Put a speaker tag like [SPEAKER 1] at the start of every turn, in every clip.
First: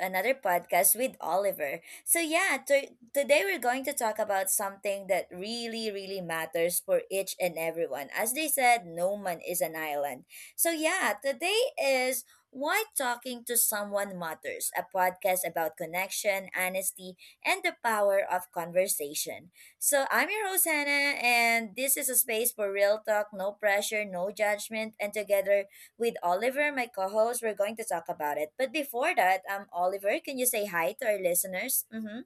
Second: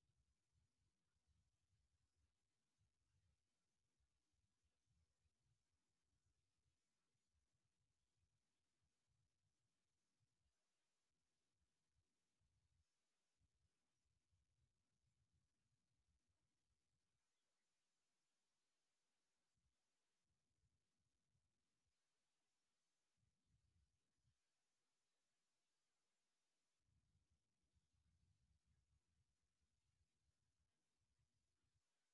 [SPEAKER 1] another podcast with Oliver. So yeah, today we're going to talk about something that really matters for each and everyone. As they said, no man is an island. So yeah, today is why talking to someone matters, a podcast about connection, honesty, and the power of conversation. So I'm your host Hannah, and this is a space for real talk, no pressure, no judgment, and together with Oliver, my co host. We're going to talk about it. But before that, Oliver, can you say hi to our listeners? Mm-hmm.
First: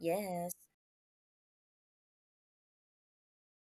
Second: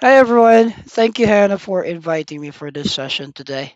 [SPEAKER 2] Hi everyone. Thank you, Hannah, for inviting me for this session today.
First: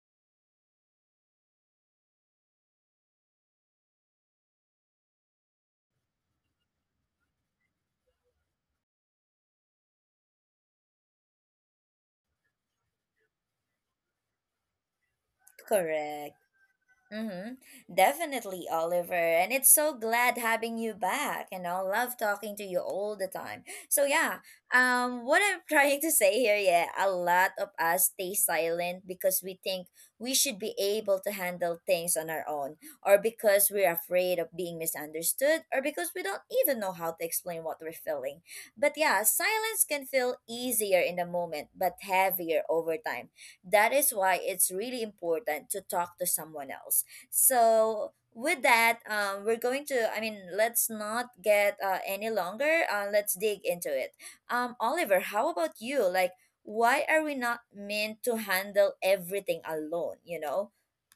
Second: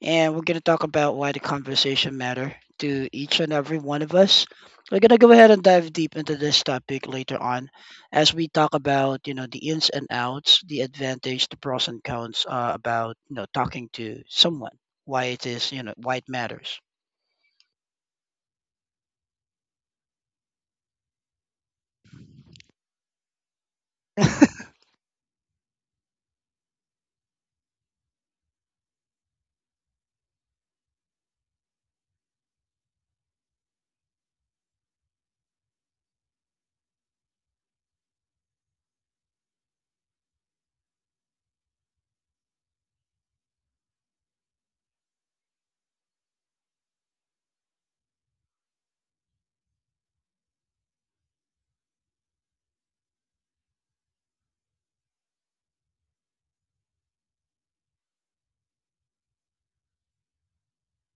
[SPEAKER 2] And we're going to talk about why the conversation matter to each and every one of us. We're going to go ahead and dive deep into this topic later on as we talk about, you know, the ins and outs, the advantage, the pros and cons about, you know, talking to someone, why it is, you know, why it
[SPEAKER 1] correct.
[SPEAKER 2] matters.
[SPEAKER 1] Mm-hmm. Definitely, Oliver. And it's so glad having you back. And I love talking to you all the time. So yeah, what I'm trying to say here, yeah, a lot of us stay silent because we think we should be able to handle things on our own, or because we're afraid of being misunderstood, or because we don't even know how to explain what we're feeling. But yeah, silence can feel easier in the moment, but heavier over time. That is why it's really important to talk to someone else. So with that, we're going to. I mean, let's not get any longer. Let's dig into it. Oliver, how about you? Like, why are we not meant to handle everything alone? You know.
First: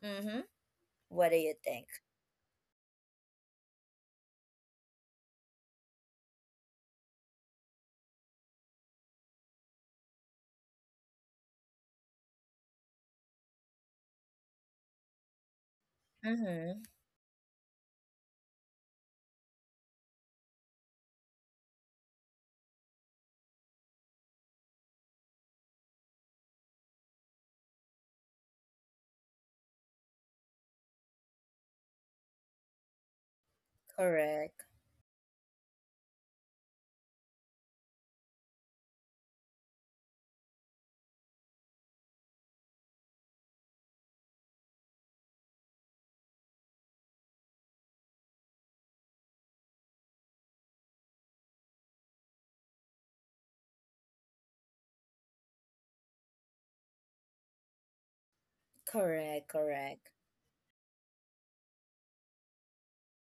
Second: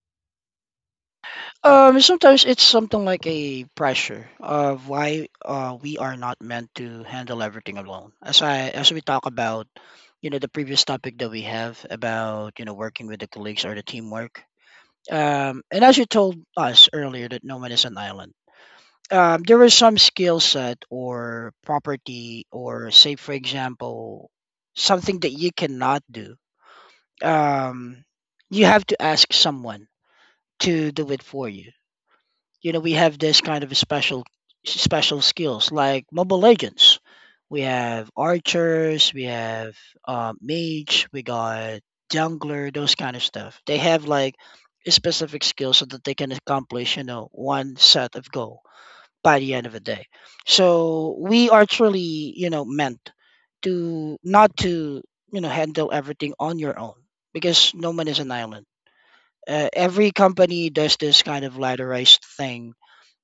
[SPEAKER 1] Mm-hmm. What do you think?
[SPEAKER 2] Sometimes it's something like a pressure of why we are not meant to handle everything alone. As we talk about, you know, the previous topic that we have about you know working with the colleagues or the teamwork. And as you told
[SPEAKER 1] Mm-hmm.
[SPEAKER 2] us earlier, that no man is an island. There is some skill set or property or say, for example, something that you cannot do. Um, you have to ask someone to do it for you. You know, we have this kind of a special
[SPEAKER 1] Correct.
[SPEAKER 2] special skills like mobile legends. We have archers, we have mage, we got jungler, those kind of stuff. They have like a specific skill so that they can accomplish, you know, one set of goal by the end of the day. So we are truly, you know, meant to not to, you know, handle everything on your own because no man is an island.
[SPEAKER 1] Correct.
[SPEAKER 2] Every
[SPEAKER 1] Correct.
[SPEAKER 2] company does this kind of ladderized thing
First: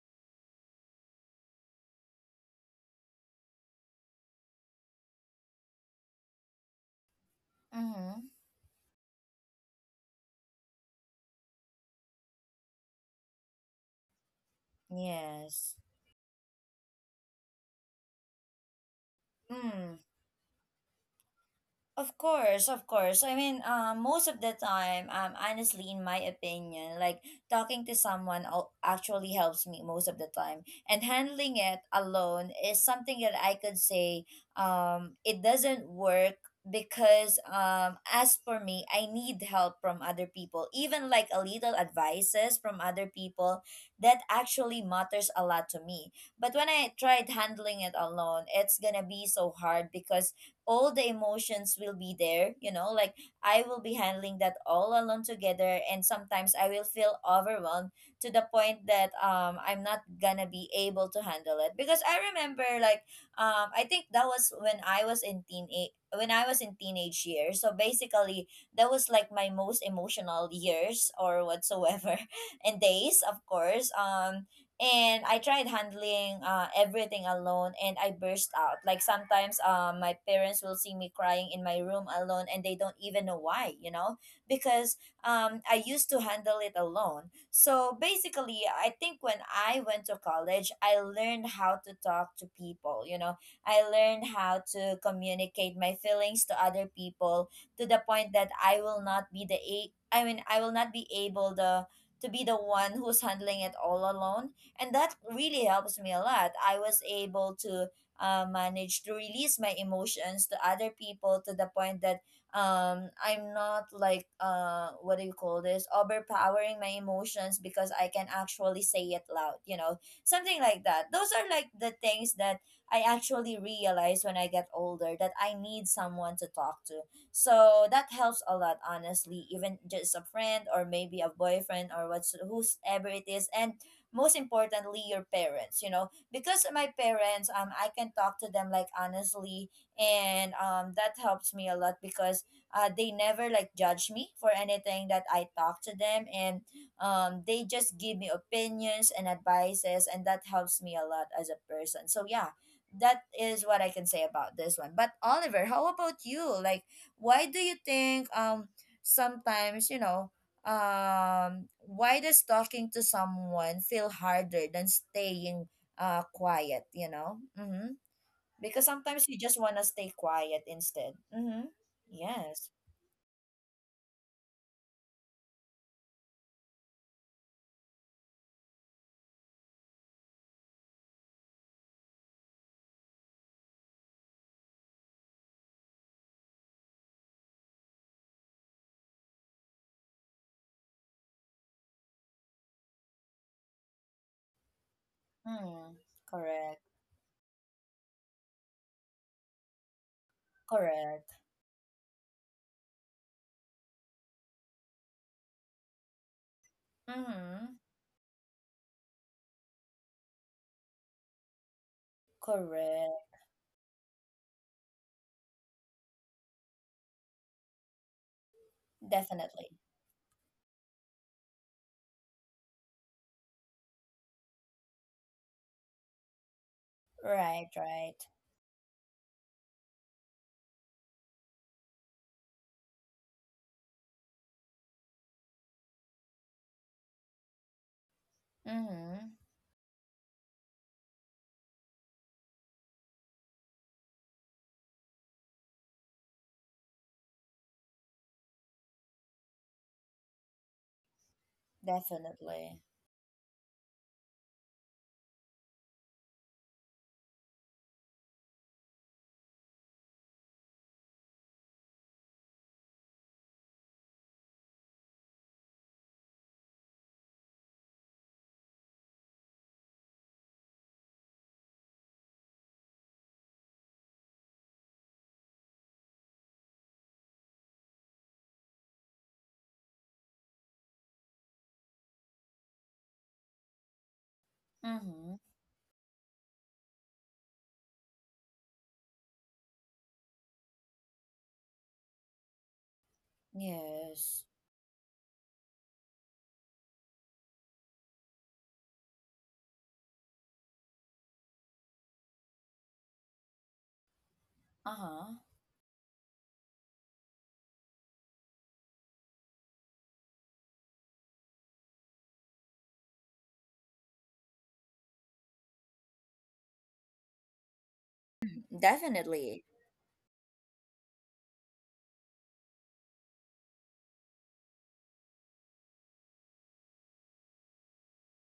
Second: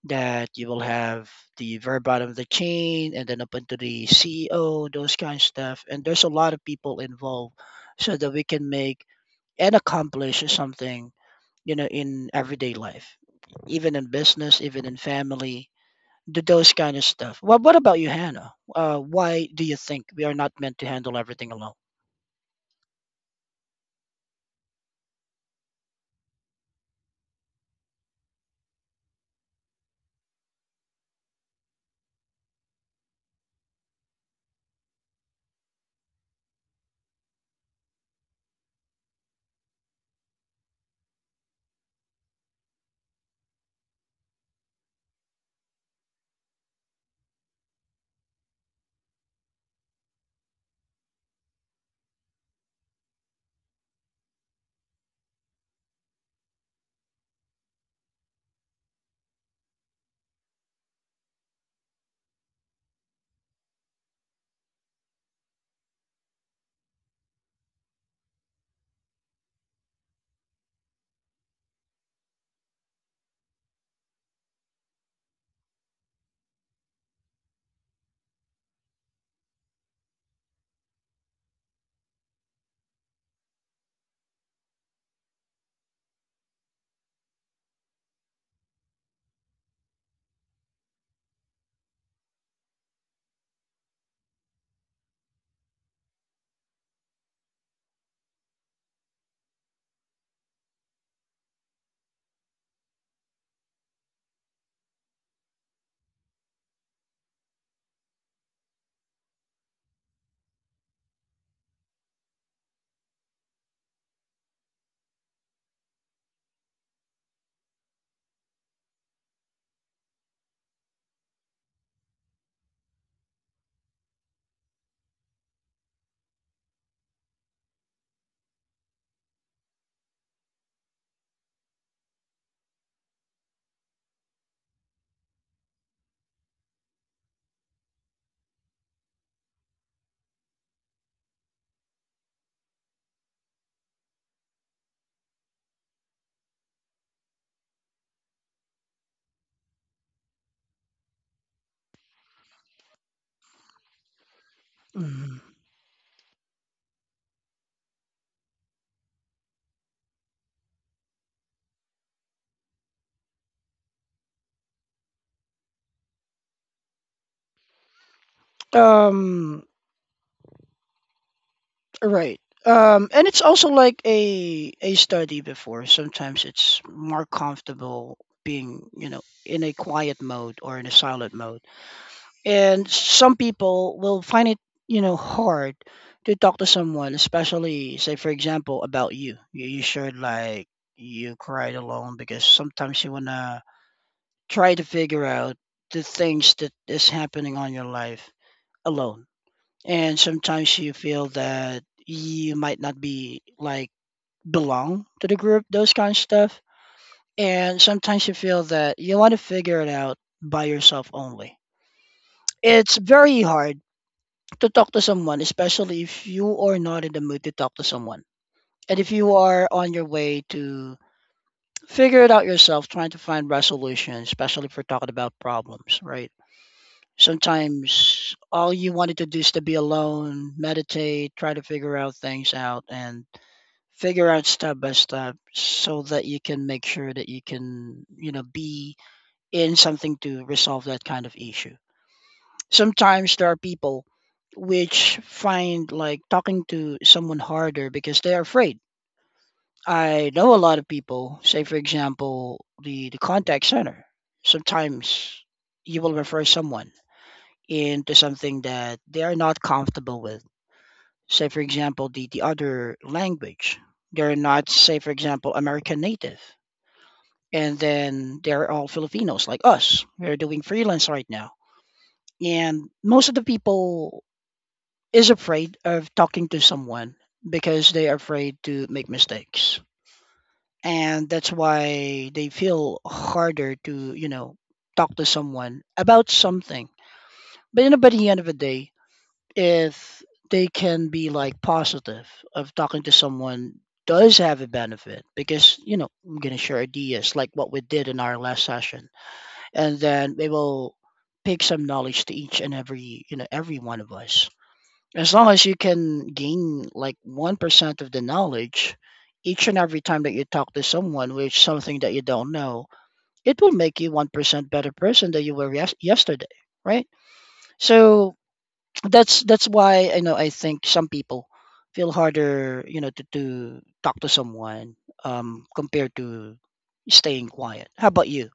[SPEAKER 2] that you will have the very bottom of the chain and then up into the CEO, those kind of stuff. And there's a lot of people involved so
[SPEAKER 1] Mm-hmm.
[SPEAKER 2] that we can make and accomplish something, you know, in everyday life, even in business, even in family,
[SPEAKER 1] Yes.
[SPEAKER 2] do those kind of stuff. Well, what about you, Hannah? Why do you
[SPEAKER 1] Mm.
[SPEAKER 2] think we are not meant to handle everything alone?
[SPEAKER 1] Of course, of course. I mean, most of the time, honestly, in my opinion, like talking to someone actually helps me most of the time, and handling it alone is something that I could say, it doesn't work because, as for me, I need help from other people, even like a little advices from other people that actually matters a lot to me. But when I tried handling it alone, it's gonna be so hard because all the emotions will be there, you know, like I will be handling that all alone together, and sometimes I will feel overwhelmed to the point that I'm not gonna be able to handle it. Because I remember like, I think that was when I was in teen when I was in teenage years. So basically, that was like my most emotional years or whatsoever and days, of course. And I tried handling everything alone, and I burst out. Like sometimes my parents will see me crying in my room alone, and they don't even know why, you know, because I used to handle it alone. So basically, I think when I went to college, I learned how to talk to people, you know, I learned how to communicate my feelings to other people to the point that I mean, I will not be able the to be the one who's handling it all alone. And that really helps me a lot. I was able to manage to release my emotions to other people, to the point that I'm not like what do you call this, overpowering my emotions, because I can actually say it loud, you know, something like that. Those are like the things that I actually realize when I get older, that I need someone to talk to. So that helps a lot, honestly, even just a friend or maybe a boyfriend or what's whoever it is, and most importantly your parents, you know, because my parents, I can talk to them like honestly, and that helps me a lot because they never like judge me for anything that I talk to them. And they just give me opinions and advices, and that helps me a lot as a person. So yeah, that is what I can say about this one. But
[SPEAKER 2] Mhm.
[SPEAKER 1] Oliver, how about you? Like, why do you think sometimes, you know, why does talking to someone feel harder than staying quiet, you know? Mm-hmm. Because sometimes you just
[SPEAKER 2] Um,
[SPEAKER 1] want to stay quiet instead. Mm-hmm.
[SPEAKER 2] Right.
[SPEAKER 1] Yes.
[SPEAKER 2] And it's also like a study before. Sometimes it's more comfortable being, you know, in a quiet mode or in a silent mode. And some people will find it, you know, hard to talk to someone, especially say for example about you. You shared like you cried alone because sometimes you wanna try to figure out
[SPEAKER 1] Mm,
[SPEAKER 2] the things that
[SPEAKER 1] correct,
[SPEAKER 2] is happening on your life alone, and sometimes you feel
[SPEAKER 1] correct.
[SPEAKER 2] that you might not be like belong to the group, those kind of stuff.
[SPEAKER 1] Mm-hmm.
[SPEAKER 2] And sometimes you feel that you want to figure it out by yourself only. It's very
[SPEAKER 1] Correct.
[SPEAKER 2] hard to talk to someone, especially if you are not in the mood to talk to someone, and if you are
[SPEAKER 1] Definitely.
[SPEAKER 2] on your way to figure it out yourself, trying to find resolutions, especially if we're talking about problems, right?
[SPEAKER 1] Right, right.
[SPEAKER 2] Sometimes all you wanted to do is to be alone, meditate, try to figure out things out, and figure out step by step so that you can make sure that you can, you know, be
[SPEAKER 1] Mm-hmm.
[SPEAKER 2] in something to resolve that kind of issue. Sometimes there are people which find like talking to someone harder because they're afraid. I know a lot of people, say for example
[SPEAKER 1] Definitely.
[SPEAKER 2] the contact center. Sometimes you will refer someone into something that they are not comfortable with. Say for example the other language, they're not say for example American native, and then they're all Filipinos like us. We're doing freelance right now. And most of the people is afraid of talking to someone because they are afraid to make mistakes. And that's why they feel harder to, you know, talk to
[SPEAKER 1] Mm-hmm.
[SPEAKER 2] someone about something. But you know, by the end of the day, if they can be like positive of talking to someone, does
[SPEAKER 1] Yes.
[SPEAKER 2] have a benefit because you know I'm gonna share ideas like what we did in our last session, and then they will pick some knowledge to each and every, you know, every one of us. As
[SPEAKER 1] Uh-huh.
[SPEAKER 2] long as you can gain like 1% of the knowledge each and every time that you talk to someone with something that you don't know, it will make you 1% better person than you were yesterday, right? So
[SPEAKER 1] Definitely.
[SPEAKER 2] that's why I know I think some people feel harder, you know, to talk to someone compared to staying quiet. How about you?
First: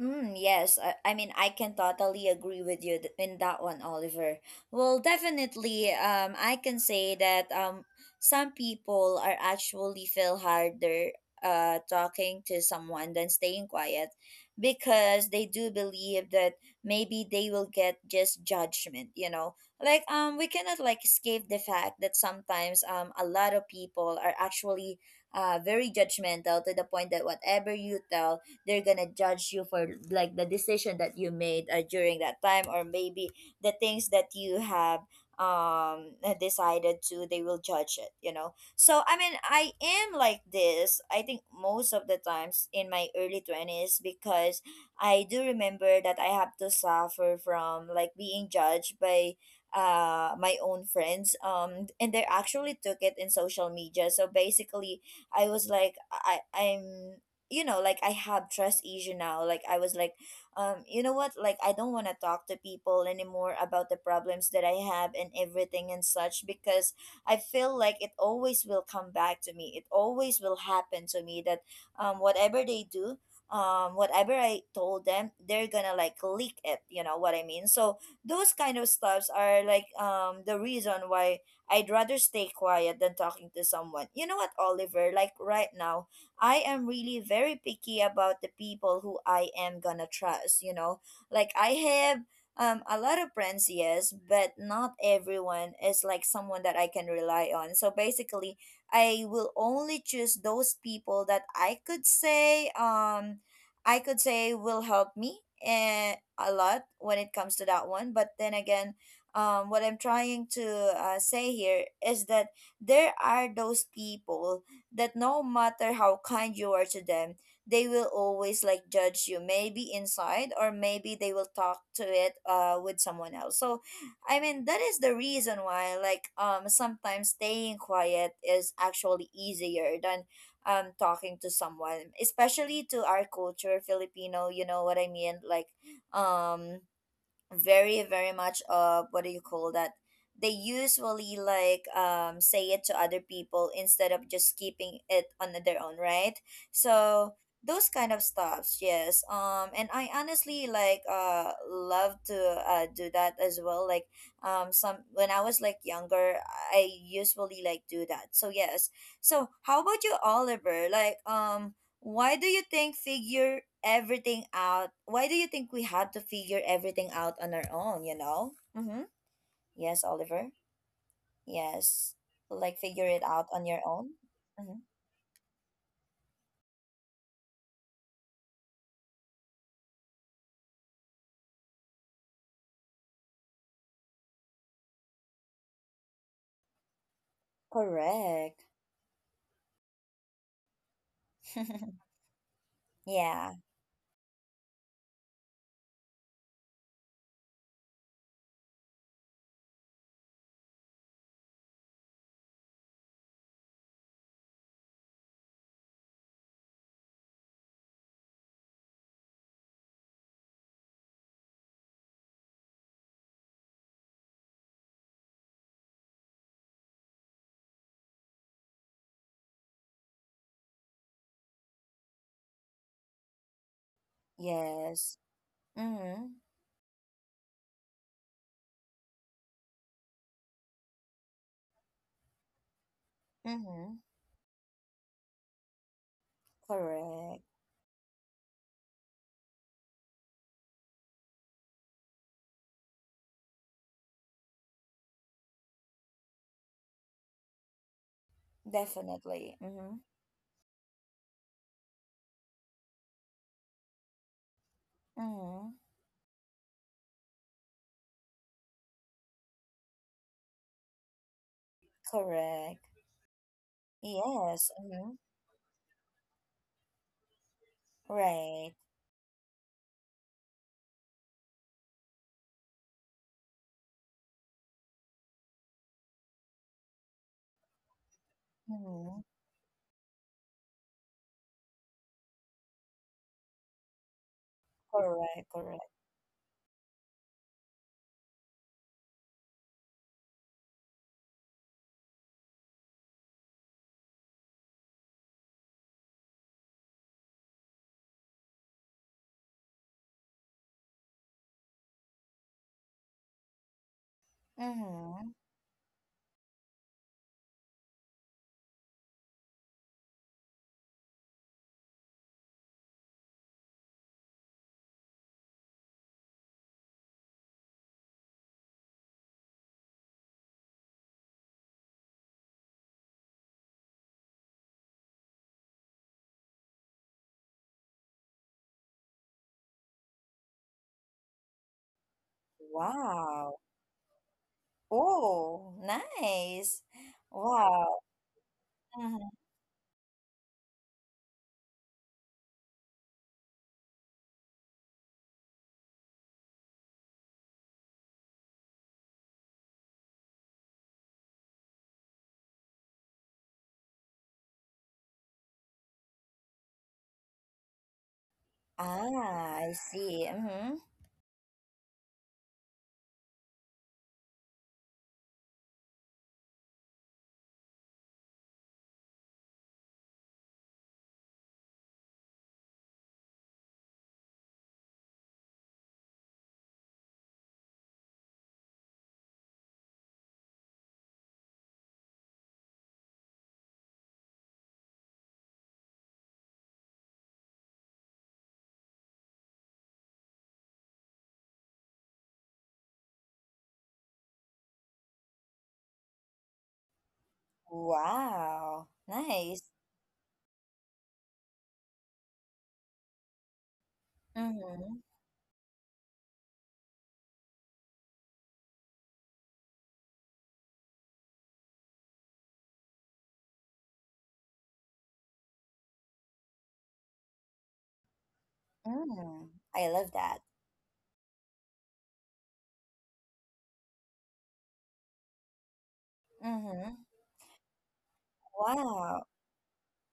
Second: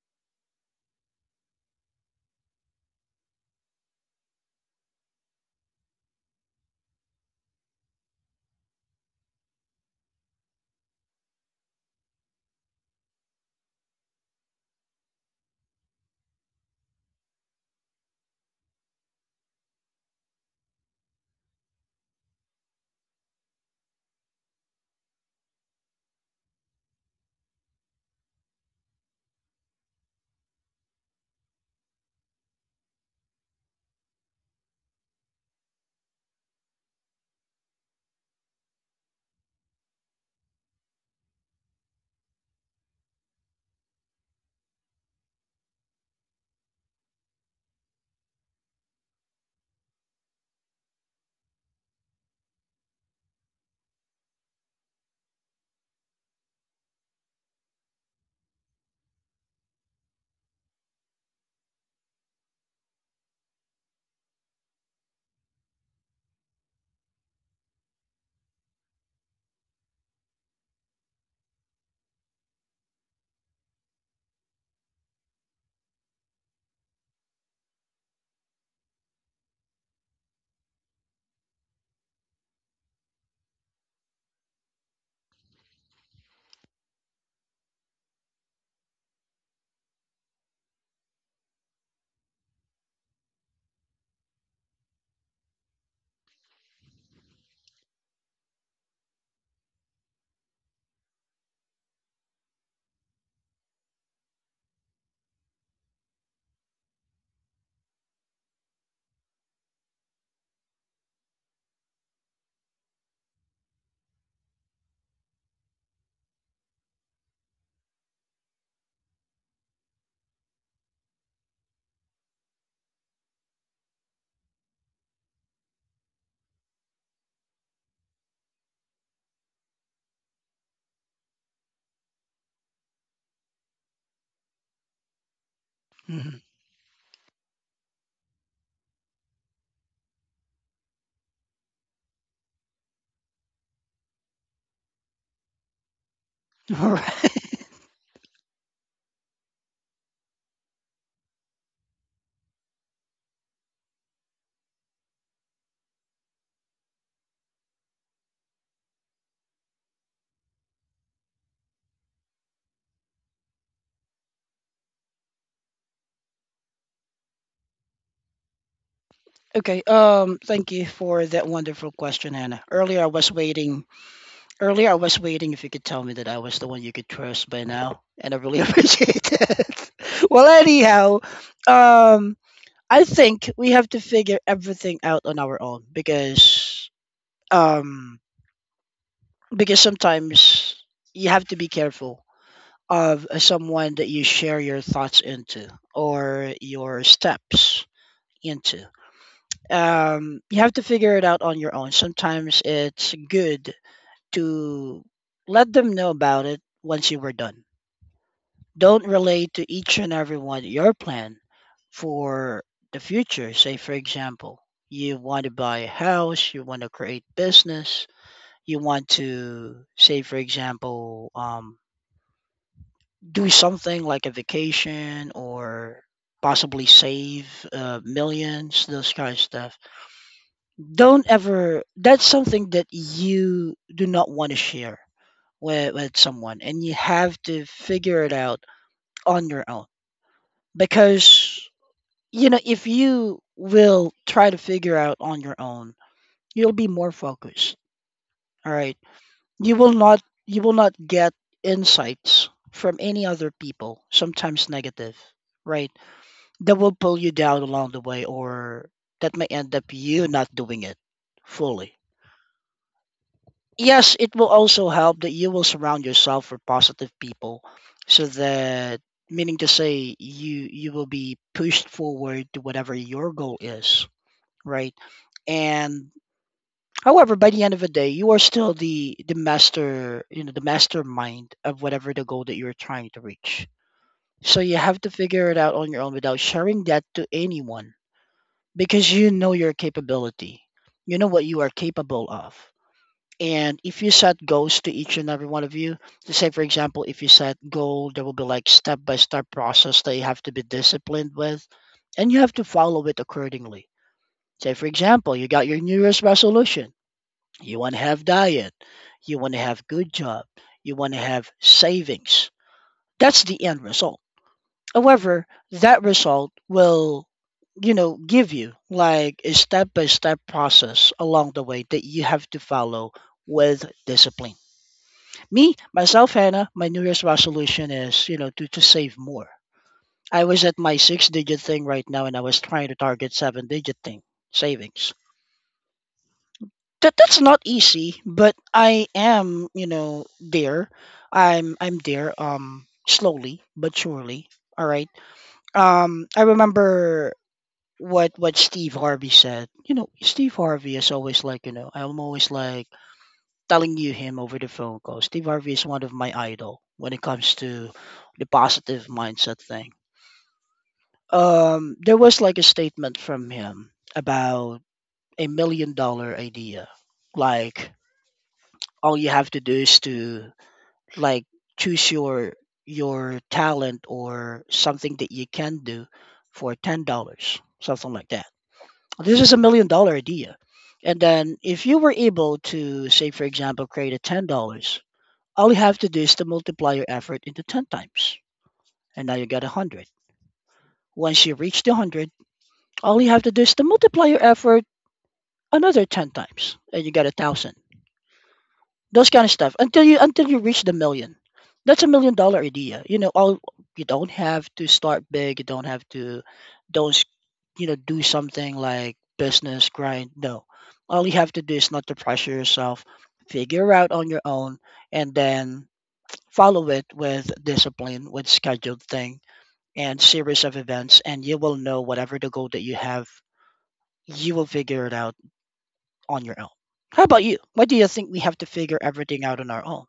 [SPEAKER 1] Mm, yes, I mean I can totally agree with you in that one, Oliver. Well, definitely, I can say that some people are actually feel harder talking to someone than staying quiet, because they do believe that maybe they will get just judgment. You know, like we cannot like escape the fact that sometimes a lot of people are actually very judgmental, to the point that whatever you tell, they're gonna judge you for like the decision that you made during that time, or maybe the things that you have um decided to, they will judge it, you know. So I mean, I am like this, I think, most of the times in my early 20s, because I do remember that I have to suffer from like being judged by my own friends. And they actually took it in social media. So basically, I was like I I'm you know like I have trust issue now. Like I was like, you know what, like I don't want to talk to people anymore about the problems that I have and everything and such, because I feel like it always will come back to me, it always will happen to me, that whatever they do, whatever I told them, they're gonna like leak it, you know what I mean. So those kind of stuffs are like the reason why I'd rather stay quiet than talking to someone, you know what, Oliver. Like right now, I am really very picky about the people who I am gonna trust, you know. Like I have a lot of friends, yes, but not everyone is like someone that I can rely on. So basically, I will only choose those people that I could say will help me and a lot when it comes to that one. But then again, what I'm trying to say here is that there are those people that no matter how kind you are to them, they will always like judge you, maybe inside, or maybe they will talk to it with someone else. So I mean, that is the reason why like sometimes staying quiet is actually easier than talking to someone, especially to our culture, Filipino, you know what I mean. Like
[SPEAKER 2] Mhm.
[SPEAKER 1] um very much of what do you call that, they usually like say it to other people instead of just keeping it on their own, right?
[SPEAKER 2] All
[SPEAKER 1] So
[SPEAKER 2] right.
[SPEAKER 1] those kind of stuffs, yes. And I honestly like love to do that as well. Like some when I was like younger, I usually like do that. So yes, so how about you, Oliver? Like why do you think figure everything out? Why do you think we had to figure everything out on our own, you know? Mm-hmm.
[SPEAKER 2] Okay.
[SPEAKER 1] Yes, Oliver.
[SPEAKER 2] Thank you for that wonderful
[SPEAKER 1] Yes.
[SPEAKER 2] question, Hannah.
[SPEAKER 1] Like figure it out on your own. Mm-hmm.
[SPEAKER 2] Earlier I was waiting if you could tell me that I was the one you could trust by now, and I really appreciate it. Well, anyhow, um, I think we have to figure everything out on our own because um,
[SPEAKER 1] Correct.
[SPEAKER 2] sometimes you have to be careful of
[SPEAKER 1] Yeah.
[SPEAKER 2] someone that you share your thoughts into, or your steps into. You have to figure it out on your own. Sometimes it's good to let them know about it once you were done. Don't relate to each and every one your plan for the future. Say, for example, you want to buy a house, you want to create business, you want to, say, for example, do something like a
[SPEAKER 1] Yes.
[SPEAKER 2] vacation or
[SPEAKER 1] Mm-hmm.
[SPEAKER 2] possibly save millions, those kind of stuff. Don't ever, that's something that you
[SPEAKER 1] Mm-hmm.
[SPEAKER 2] do not want to share with someone, and you
[SPEAKER 1] Correct.
[SPEAKER 2] have to figure it out on your own. Because you know if you will try to figure out on your own, you'll be more focused, all right?
[SPEAKER 1] Definitely.
[SPEAKER 2] You will
[SPEAKER 1] Mm-hmm.
[SPEAKER 2] not, you will not get insights from any other people, sometimes negative,
[SPEAKER 1] Mm-hmm.
[SPEAKER 2] right, that will pull you down along the way, or that may end up you not doing it fully.
[SPEAKER 1] Correct.
[SPEAKER 2] Yes, it will
[SPEAKER 1] Yes.
[SPEAKER 2] also
[SPEAKER 1] Mm-hmm.
[SPEAKER 2] help that you will surround yourself with positive people, so
[SPEAKER 1] Right.
[SPEAKER 2] that, meaning to say, you will be pushed forward to whatever your goal is, right? And however, by the end of the day, you are still
[SPEAKER 1] Mm-hmm.
[SPEAKER 2] the master, you know, the mastermind of whatever the goal that you're trying to reach. So you have to
[SPEAKER 1] Correct.
[SPEAKER 2] figure it out
[SPEAKER 1] Correct.
[SPEAKER 2] on your own without sharing that to anyone because you know your capability. You know what you are capable of. And if you set goals to each and every one of you, to say for example, if you set goal, there will be like step by step process that you have to be disciplined with, and you have to follow it accordingly. Say for
[SPEAKER 1] Mm-hmm.
[SPEAKER 2] example, you got your New Year's resolution. You want to have diet. You want to have good job. You want to have savings. That's the end result. However, that result will, you know, give you like a step by step process along the way that you have to follow with discipline. Me, myself, Hannah, my New Year's resolution is, you know, to save more. I was at my six digit thing right now, and I was trying to target
[SPEAKER 1] Wow.
[SPEAKER 2] seven digit thing, savings.
[SPEAKER 1] Oh, nice.
[SPEAKER 2] That, that's not
[SPEAKER 1] Wow.
[SPEAKER 2] easy, but I
[SPEAKER 1] Mhm.
[SPEAKER 2] am, you know, there. I'm there, slowly but surely. All right. I remember what Steve Harvey said. You know, Steve Harvey is always like, you know, I'm always like telling you him over the phone call. Steve Harvey is one of my idol when it comes to the positive
[SPEAKER 1] Ah,
[SPEAKER 2] mindset
[SPEAKER 1] I
[SPEAKER 2] thing.
[SPEAKER 1] see. Mm-hmm.
[SPEAKER 2] There was like a statement from him about a $1 million idea. Like all you have to do is to like choose your talent or something that you can do for $10, something like that. This is a $1 million idea. And then if you were able to say for example create a $10. All you have to do is to multiply your effort into 10 times, and now you get 100. Once you reach the 100, all you have to do is to multiply your effort another 10 times, and you get a 1,000.
[SPEAKER 1] Wow.
[SPEAKER 2] Those kind of
[SPEAKER 1] Nice.
[SPEAKER 2] stuff until you reach the million. That's a $1 million idea. You know, all, you don't have to
[SPEAKER 1] Mm-hmm.
[SPEAKER 2] start big, you don't have to don't s- you know do something like business grind. No. All you have to do is not to pressure yourself, figure out on your own, and then follow it with discipline, with scheduled thing
[SPEAKER 1] Mm. I love
[SPEAKER 2] and
[SPEAKER 1] that.
[SPEAKER 2] series of events, and you will know whatever the goal that you have, you will figure it out on your own.
[SPEAKER 1] Mm-hmm.
[SPEAKER 2] How about you? Why do you think we have to figure
[SPEAKER 1] Wow.
[SPEAKER 2] everything out on our own?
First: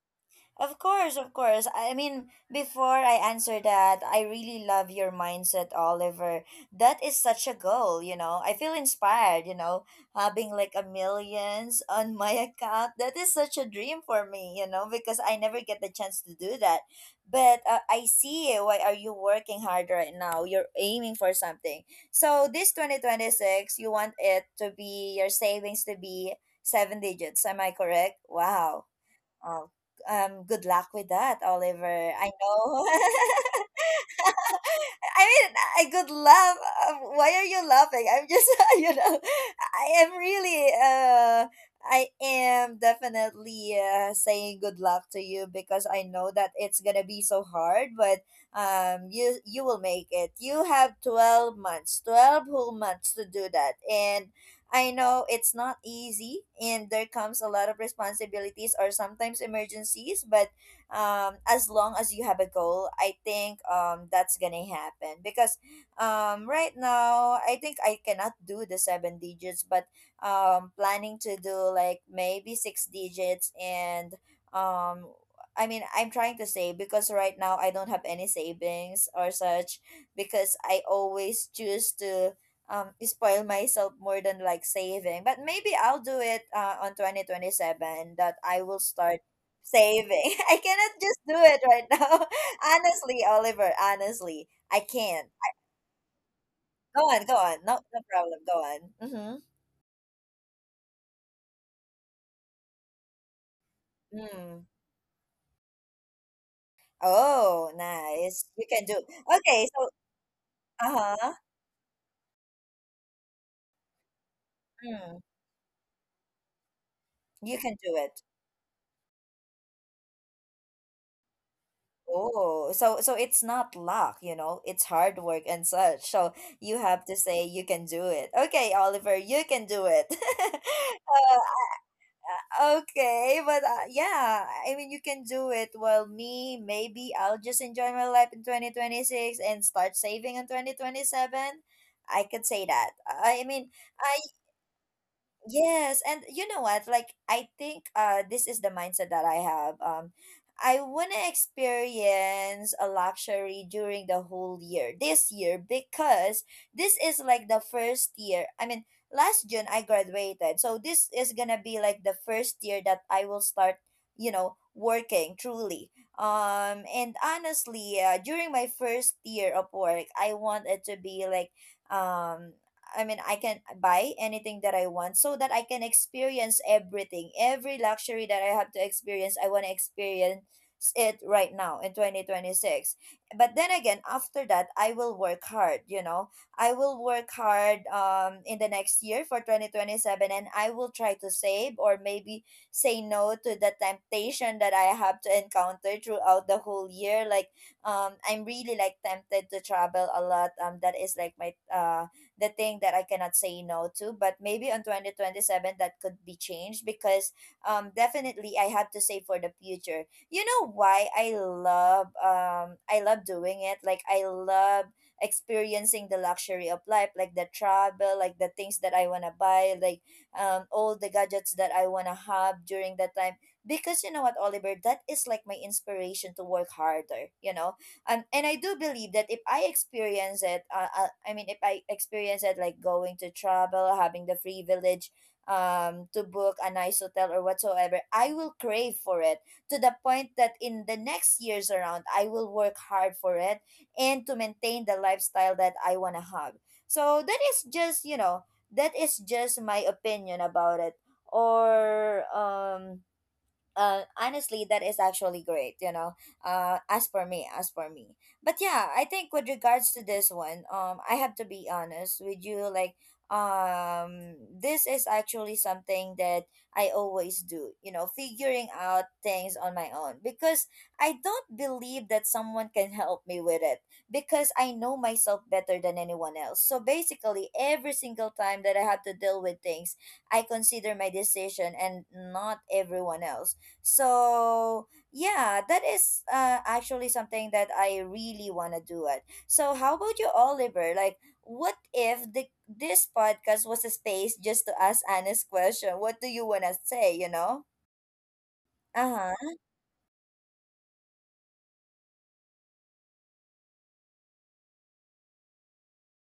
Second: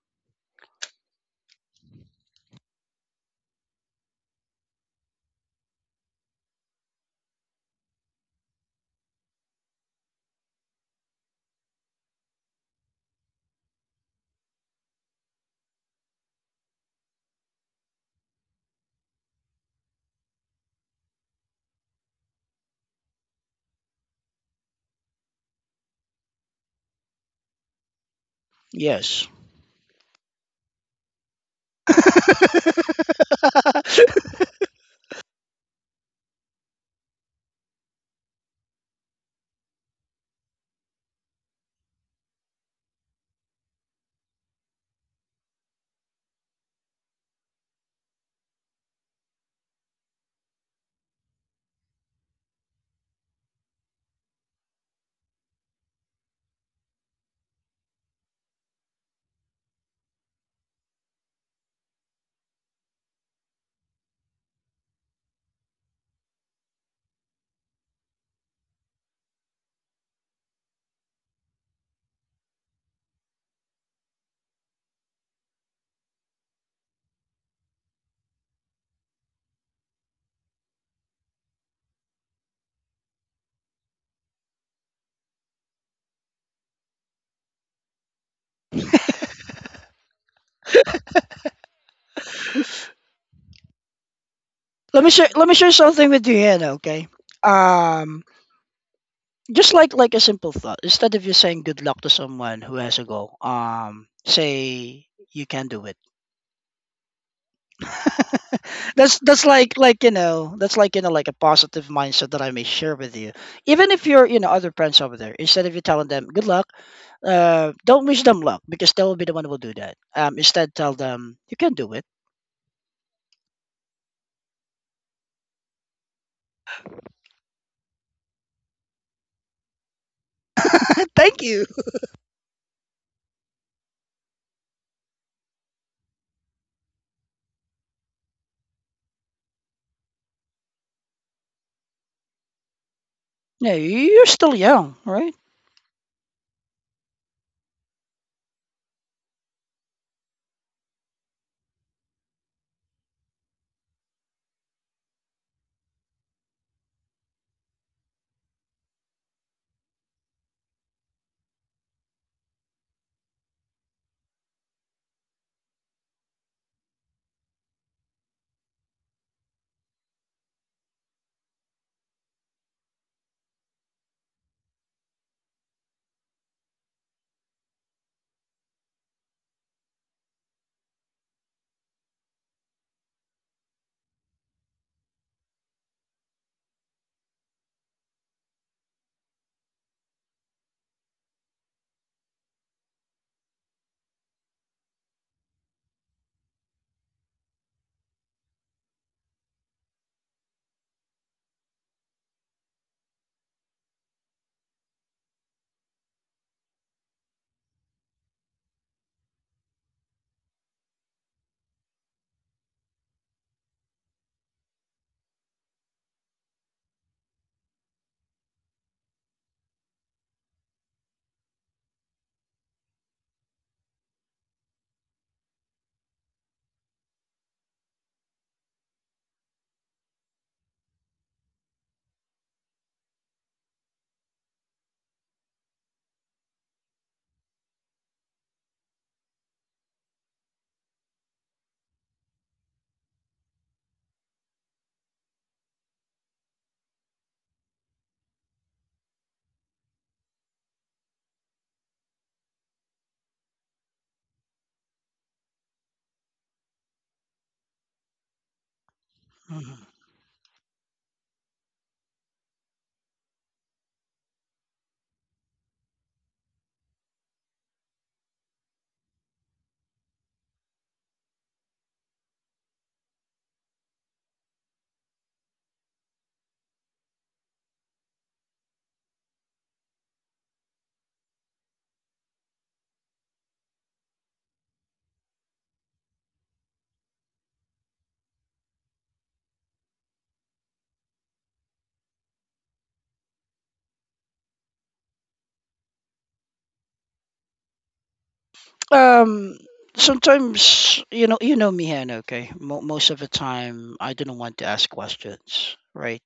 [SPEAKER 1] Of course, of course. I mean, before I answer that, I really love your mindset, Oliver. That is such a goal, you know. I feel inspired, you know, having like a millions on my account. That is such a dream for me, you know, because I never get the chance to do that. But I see, why are you working hard right now? You're aiming for something. So this 2026, you want it to be your savings to be seven digits. Am I correct? Wow.
[SPEAKER 2] Yes.
[SPEAKER 1] Oh, good luck with that, Oliver. I know. I mean, I good laugh. Why are you laughing? I'm just, you know, I am really, I am definitely saying good luck to you, because I know that it's gonna be so hard, but you you will make it. You have 12 months, 12 whole months to do that, and I know it's not easy, and there comes a lot of responsibilities or sometimes emergencies, but as long as you have a goal, I think that's gonna happen. Because right now I think I cannot do the seven digits, but planning to do like maybe six digits, and um I mean, I'm trying to save because right now I don't have any savings or such, because I always choose to spoil myself more than like saving. But maybe I'll do it on 2027, that I will start saving. I cannot just do it right now. Honestly, Oliver, honestly, I
[SPEAKER 2] Let me
[SPEAKER 1] can't.
[SPEAKER 2] share, let me share something with you, Ian,
[SPEAKER 1] Go
[SPEAKER 2] okay?
[SPEAKER 1] on, go on. No, no
[SPEAKER 2] um
[SPEAKER 1] problem. Go on.
[SPEAKER 2] just like a simple thought, instead of you saying good luck to someone who has a goal,
[SPEAKER 1] Mm-hmm. Mm.
[SPEAKER 2] say you can do it.
[SPEAKER 1] Oh, nice. You can do.
[SPEAKER 2] That's
[SPEAKER 1] Okay,
[SPEAKER 2] like
[SPEAKER 1] so,
[SPEAKER 2] like you know, that's like, you know, like a
[SPEAKER 1] uh-huh.
[SPEAKER 2] positive mindset that I may share with you. Even if you're other friends over
[SPEAKER 1] Mm.
[SPEAKER 2] there, instead of you telling them good luck,
[SPEAKER 1] You can do
[SPEAKER 2] don't
[SPEAKER 1] it.
[SPEAKER 2] wish them luck because they will be the one who will do that. Instead tell them you can do it.
[SPEAKER 1] Oh, so it's not luck, you know. It's hard work and such. So you have to say you can do it. Okay, Oliver, you can do it.
[SPEAKER 2] Thank you.
[SPEAKER 1] Okay, but yeah, I mean, you can do it. While me, maybe I'll just enjoy my life in 2026 and start saving in 2027. I could say that. I mean,
[SPEAKER 2] Yeah,
[SPEAKER 1] I
[SPEAKER 2] you're still young, right?
[SPEAKER 1] Yes, and you know what? Like I think this is the mindset that I have. I want to experience a luxury during the whole year this year, because this is like the first year. I mean, last June I graduated. So this is going to be like the first year that I will start, working truly. And honestly, during my first year of work, I want it to be like um I mean, I can buy anything that I want so that I can experience everything. Every luxury that I have to experience, I want to experience it right now in 2026. But then again, after that, I will work hard. I will work hard in the next year for 2027, and I will try to save, or maybe say no to the temptation that I have to encounter throughout the whole year. Like I'm really like tempted to travel a lot. That is like my the thing that I cannot say no to. But maybe on 2027 that could be changed, because definitely I have to say for the future. You know why I love doing it. Like I love experiencing the luxury of life, like the travel, like the things that I wanna buy, like all the gadgets that I wanna have during that time. Because you know what, Oliver, that is like my inspiration to work harder, you know? And I do believe that if I experience it, I mean, if I experience it, like going to travel, having the privilege to book a nice hotel or whatsoever, I will crave for it to the point that in the next years around, I will work hard for it, and to maintain the lifestyle that I wanna have. So that is just my opinion about it. Or, honestly, that is actually great. As for me, as for me. But yeah, I think with
[SPEAKER 2] Mhm.
[SPEAKER 1] regards to this one, I have to be honest with you. Like, this is actually something that I always do. You know, figuring out things on my own, because I don't believe that someone can help me with it, because I know myself better than anyone else. So basically, every single time that I have to deal with things, I consider my decision and not everyone else. So yeah, that is actually something that I really want to do it. So how about you, Oliver? Like, what if the this podcast was a space just to ask honest question? What do you want to say? You know? Uh huh.
[SPEAKER 2] Um, Sometimes you know me, Han. Okay, most of the time I do not want to ask questions, right?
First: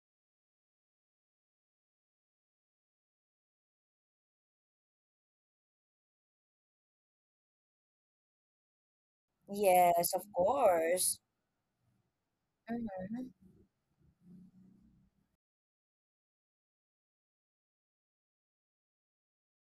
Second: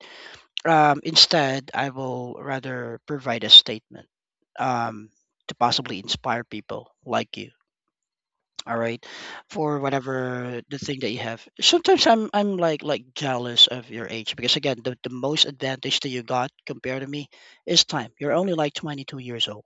[SPEAKER 2] Instead, I will rather provide a statement um, to possibly inspire people like you. All right, for
[SPEAKER 1] Yes, of
[SPEAKER 2] whatever the thing that
[SPEAKER 1] course.
[SPEAKER 2] you have. Sometimes I'm like
[SPEAKER 1] Mm-hmm.
[SPEAKER 2] jealous of your age because again, the most advantage that you got compared to me is time. You're only like 22 years old.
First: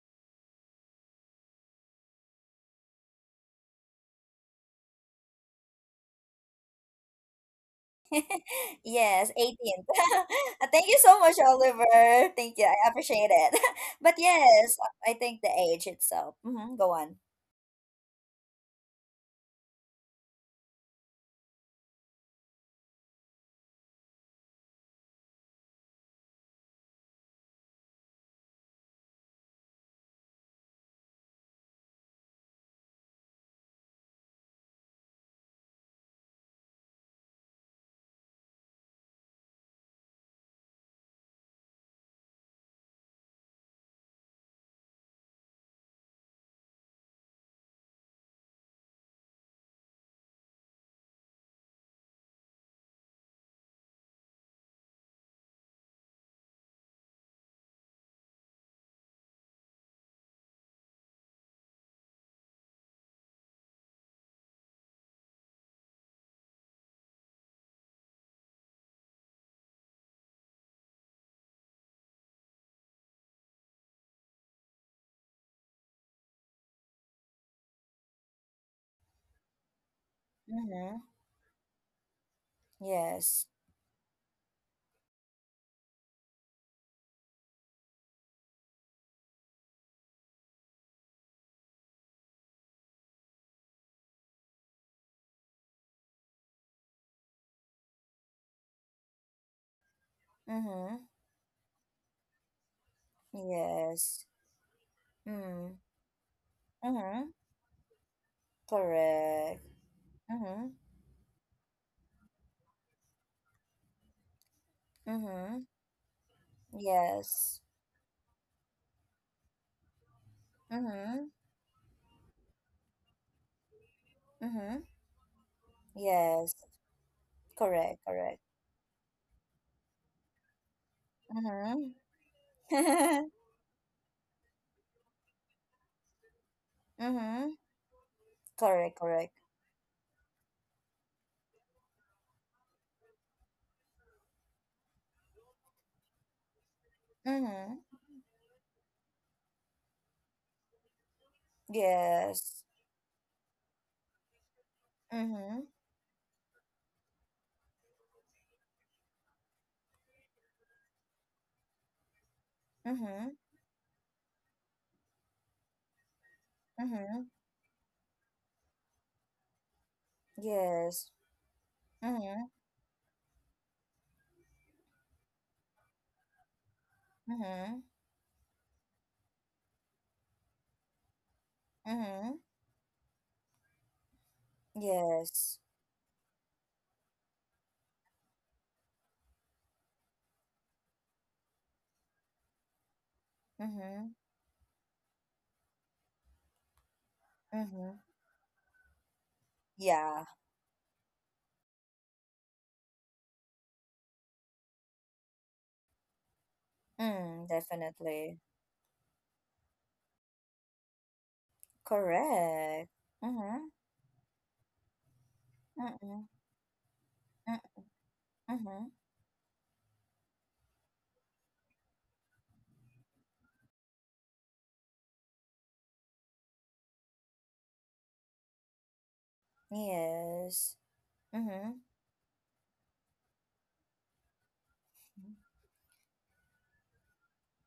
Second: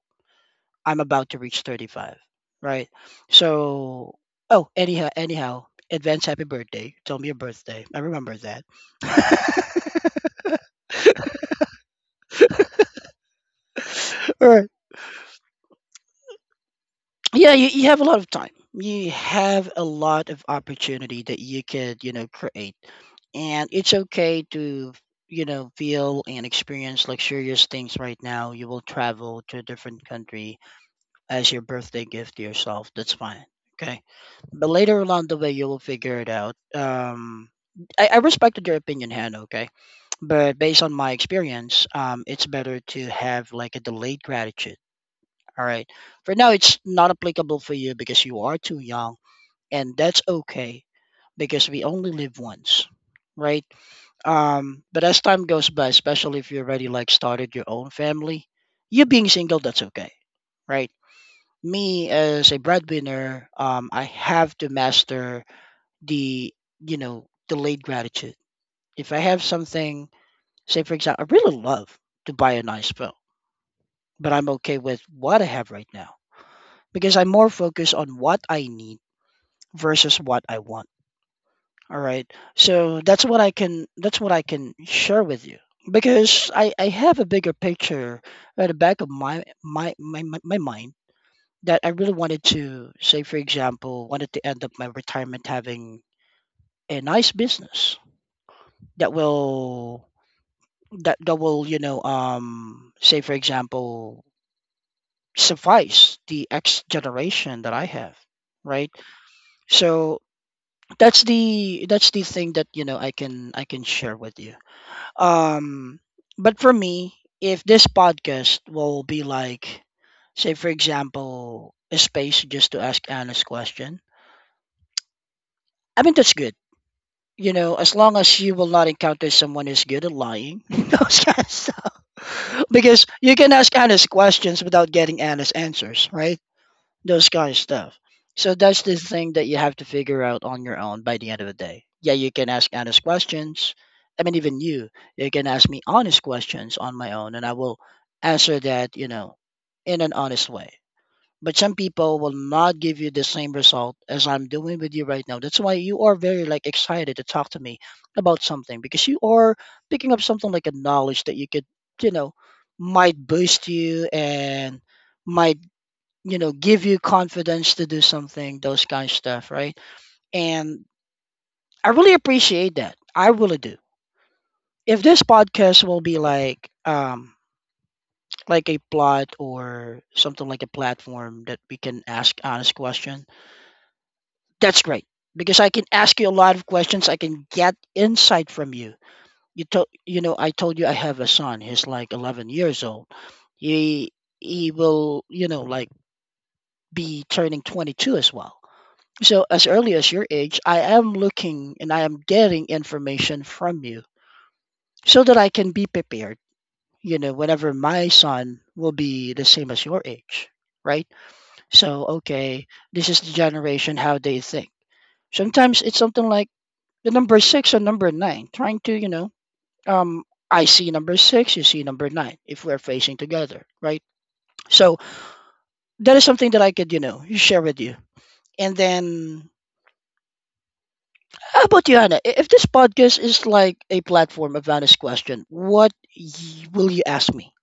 [SPEAKER 2] I'm about to reach 35, right? So anyhow, advance happy birthday. Tell me your birthday. I remember that.
[SPEAKER 1] Yes, 18th. Thank you so much, Oliver. Thank you. I appreciate it. But yes, I think the age itself. Mm-hmm. Go on.
[SPEAKER 2] Yeah, you have a lot of time. You have a lot of opportunity that you could, create. And it's okay to, feel and experience luxurious things right now. You will travel to a different country as your birthday gift to yourself. That's fine. Okay. But later along the way, you will figure it out. I respected your opinion, Hannah, okay? But based on my experience, it's better to have like a delayed gratitude all right. For now, it's not applicable for you because you are too young, and that's okay because we only live once, right? But as time goes by, especially if you already like started your own family, you being single, that's okay, right? Me as a breadwinner, I have to master the delayed gratitude. If I have something, say for example, I really love to buy a nice phone, but I'm okay with what I have right now because I'm more focused on what I need versus what I want.
[SPEAKER 1] Mm-hmm.
[SPEAKER 2] All right. So
[SPEAKER 1] Yes.
[SPEAKER 2] that's what I can share with you because I have a bigger picture at the back of my mind that I really wanted to say for example wanted to end up my retirement having a nice business that will
[SPEAKER 1] Mm-hmm.
[SPEAKER 2] that will say for example
[SPEAKER 1] Yes. Mm.
[SPEAKER 2] suffice the X
[SPEAKER 1] Mm-hmm.
[SPEAKER 2] generation that I have right
[SPEAKER 1] Correct.
[SPEAKER 2] so
[SPEAKER 1] Mm-hmm.
[SPEAKER 2] that's the thing that I can share with you
[SPEAKER 1] Mm-hmm.
[SPEAKER 2] um but for me
[SPEAKER 1] Yes.
[SPEAKER 2] if this podcast will be like say for
[SPEAKER 1] Mm-hmm.
[SPEAKER 2] example a space just to ask honest question
[SPEAKER 1] Mm-hmm.
[SPEAKER 2] I mean that's
[SPEAKER 1] Yes.
[SPEAKER 2] good you know as
[SPEAKER 1] Correct.
[SPEAKER 2] long
[SPEAKER 1] Correct.
[SPEAKER 2] as you will not encounter someone who's good at lying those kind of stuff.
[SPEAKER 1] Mm-hmm.
[SPEAKER 2] Because you can ask honest questions without getting honest answers, right? Those
[SPEAKER 1] Mm-hmm.
[SPEAKER 2] kind of stuff. So that's the
[SPEAKER 1] Correct. Correct.
[SPEAKER 2] thing that you have to figure out on your own by the end of the day. Yeah, you can ask honest questions. I mean, even you, you can ask me honest questions on my own, and I will
[SPEAKER 1] Mm-hmm.
[SPEAKER 2] answer that, in an honest way. But some people will
[SPEAKER 1] Yes.
[SPEAKER 2] not give you the same result as I'm doing with you right now.
[SPEAKER 1] Mm-hmm.
[SPEAKER 2] That's why you are very like excited to talk to me about something because you are picking up something like a knowledge that you could, you know, might
[SPEAKER 1] Mm-hmm.
[SPEAKER 2] boost you and might give you
[SPEAKER 1] Mm-hmm.
[SPEAKER 2] confidence to do something, those kind of stuff, right? And
[SPEAKER 1] Yes.
[SPEAKER 2] I really
[SPEAKER 1] Mm-hmm.
[SPEAKER 2] appreciate that, I really do. If this podcast will be
[SPEAKER 1] Mm-hmm.
[SPEAKER 2] like a plot or something, like a platform that we can
[SPEAKER 1] Mm-hmm.
[SPEAKER 2] ask honest question, that's great,
[SPEAKER 1] Yes.
[SPEAKER 2] because I can ask you a lot of questions, I can get insight from you. You told I told you I have a son, he's like 11 years old.
[SPEAKER 1] Mm-hmm.
[SPEAKER 2] he he will like be turning
[SPEAKER 1] Mm-hmm.
[SPEAKER 2] 22 as well. So, as early as
[SPEAKER 1] Yeah.
[SPEAKER 2] your age, I am looking and I am getting information from you so that I can be prepared,
[SPEAKER 1] Mm,
[SPEAKER 2] whenever my
[SPEAKER 1] definitely.
[SPEAKER 2] son will be the same as your age, right? So, okay,
[SPEAKER 1] Correct.
[SPEAKER 2] this is the
[SPEAKER 1] Mm-hmm.
[SPEAKER 2] generation, how they think. Sometimes it's
[SPEAKER 1] Mm-hmm.
[SPEAKER 2] something like the number six or number nine, trying
[SPEAKER 1] Mm-hmm.
[SPEAKER 2] to, um, I see number six, you see number nine, if we're facing together, right? So, that is something that I could, share with you. And then
[SPEAKER 1] Yes.
[SPEAKER 2] how
[SPEAKER 1] Mm-hmm.
[SPEAKER 2] about you, Anna? If this podcast is like a platform of honest question, will you ask me?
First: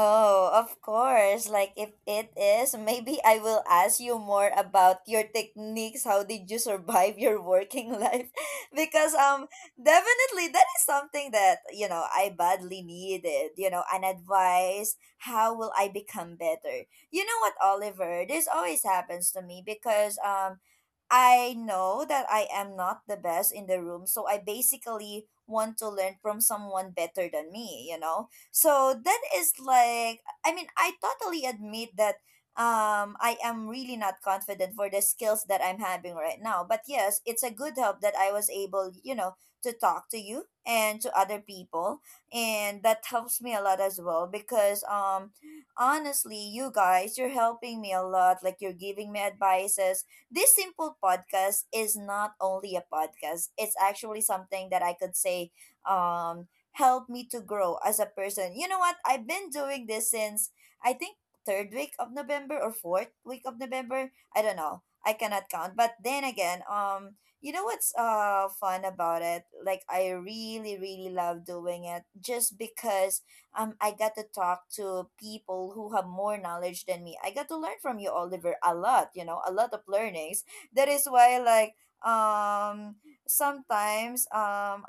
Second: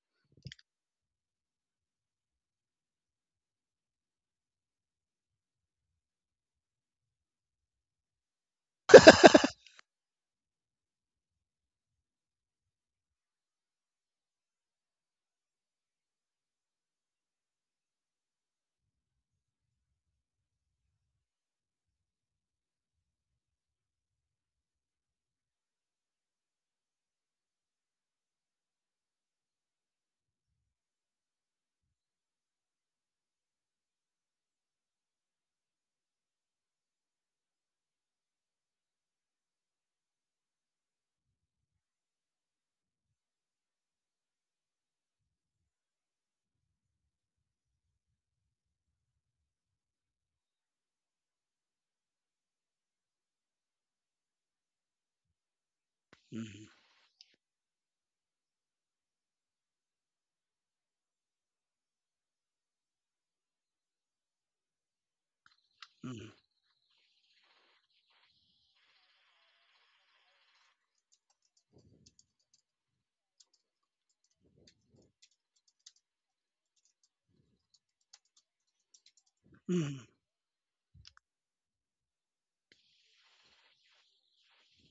[SPEAKER 1] Oh, of course. Like if it is, maybe I will ask you more about your techniques. How did you survive your working life? Because definitely that is something that, I badly needed, an advice. How will I become better? You know what, Oliver? This always happens to me because I know that I am not the best in the room, so I basically want to learn from someone better than me, you know? So that is like, I mean, I totally admit that I am really not confident for the skills that I'm having right now. But yes, it's a good help that I was able, to talk to you and to other people. And that helps me a lot as well, because, honestly, you guys, you're helping me a lot. Like, you're giving me advices. This simple podcast is not only a podcast, it's actually something that I could say
[SPEAKER 2] Mhm,
[SPEAKER 1] helped me to grow as a person. You know what? I've been doing this since, I think, third week of November or fourth week of November. I don't know. I cannot count. But then
[SPEAKER 2] mhm,
[SPEAKER 1] again, you know what's fun about it? Like I really, really love doing it, just because I got to talk to people who have more knowledge than me. I got to learn from you, Oliver, a lot, a lot of
[SPEAKER 2] mhm,
[SPEAKER 1] learnings. That is why, like, um, sometimes,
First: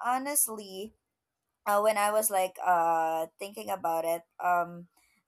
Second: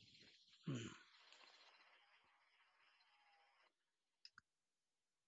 [SPEAKER 2] mhm.
[SPEAKER 1] honestly, when I was like thinking about it,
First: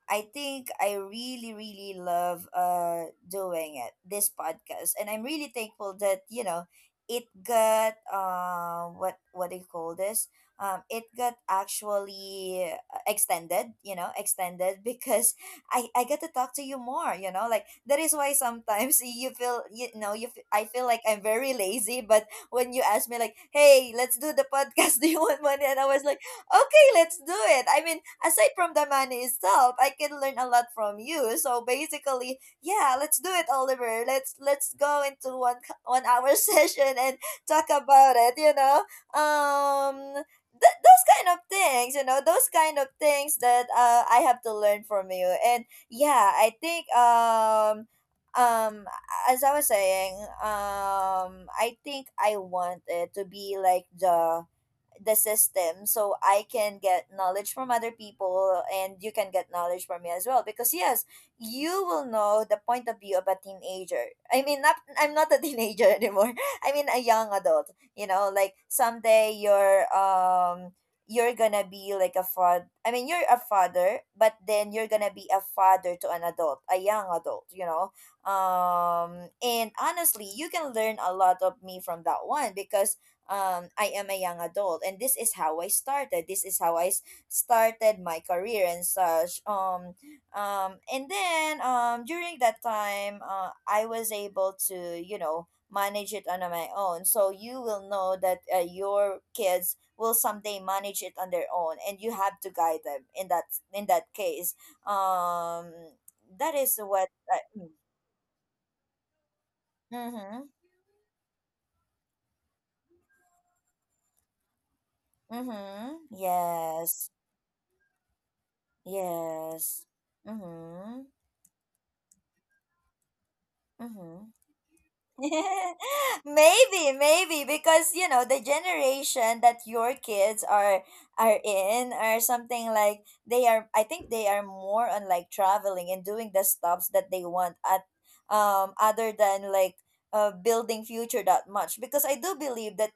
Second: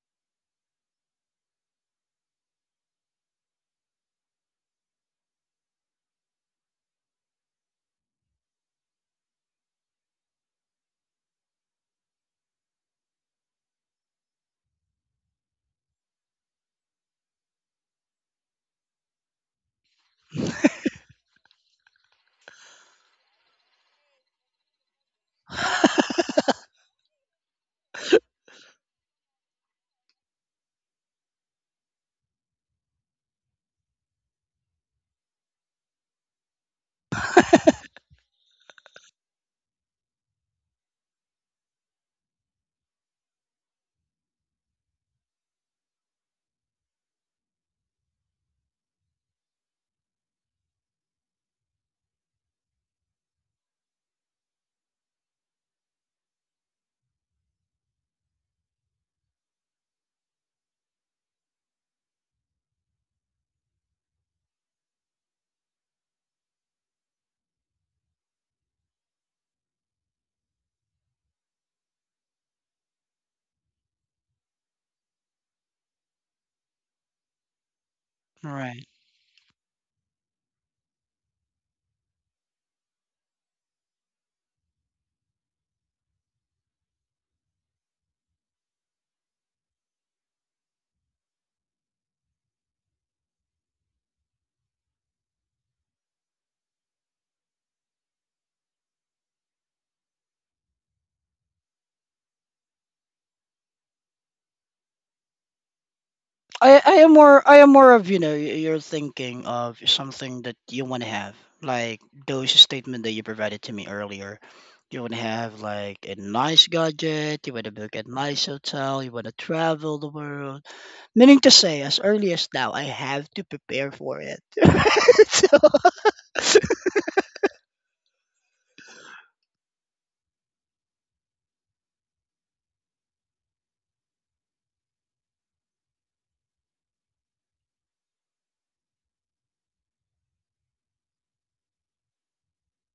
[SPEAKER 1] I think I really really love doing it, this podcast, and I'm really thankful that it got what do you call this, it got actually extended you know extended because I get to talk to you more, you know, like, that is why sometimes you feel you know you f- I feel like I'm very lazy, but when you asked me like, hey, let's do the podcast, do you want money, and I was like, okay, let's do it. I mean, aside from the money itself, I can learn a lot from you. So basically, yeah, let's do it, Oliver. Let's go into 1 hour session and talk about it. You know, um. Those kind of things, that I have to learn from you. And yeah, I think um as I was saying, I think I wanted to be like the system, so I can get knowledge from other people, and you can get knowledge from me as well, because yes, you will know the point of view of a teenager. I mean, not, I'm not a teenager anymore. I mean, a young adult. You know, like someday you're gonna be like a father. I mean, you're a father, but then you're gonna be a father to an adult, a young adult, you know.
[SPEAKER 2] Right.
[SPEAKER 1] And honestly, you can learn a lot of me from that one, because I am a young adult, and this is how I started. This is how started my career and such. And then, during that time, I was able to, manage it on my own. So you will know that your kids will someday manage it on their own, and you have to guide them in that case. Um, that is what.
[SPEAKER 2] I am more of you're thinking of something
[SPEAKER 1] Mm-hmm.
[SPEAKER 2] that you want to have like those statement that you provided to me earlier. You want to have
[SPEAKER 1] Mm-hmm.
[SPEAKER 2] like a nice
[SPEAKER 1] Yes.
[SPEAKER 2] gadget. You want to book a nice hotel. You want to
[SPEAKER 1] Yes.
[SPEAKER 2] travel the world.
[SPEAKER 1] Mm-hmm.
[SPEAKER 2] Meaning to say, as early as now, I have to prepare for
[SPEAKER 1] Mm-hmm.
[SPEAKER 2] it. So,
[SPEAKER 1] Maybe because, you know, the generation that your kids are in, or something like they are. I think they are more on like traveling and doing the stops that they want at, other than like building future that much, because I do believe that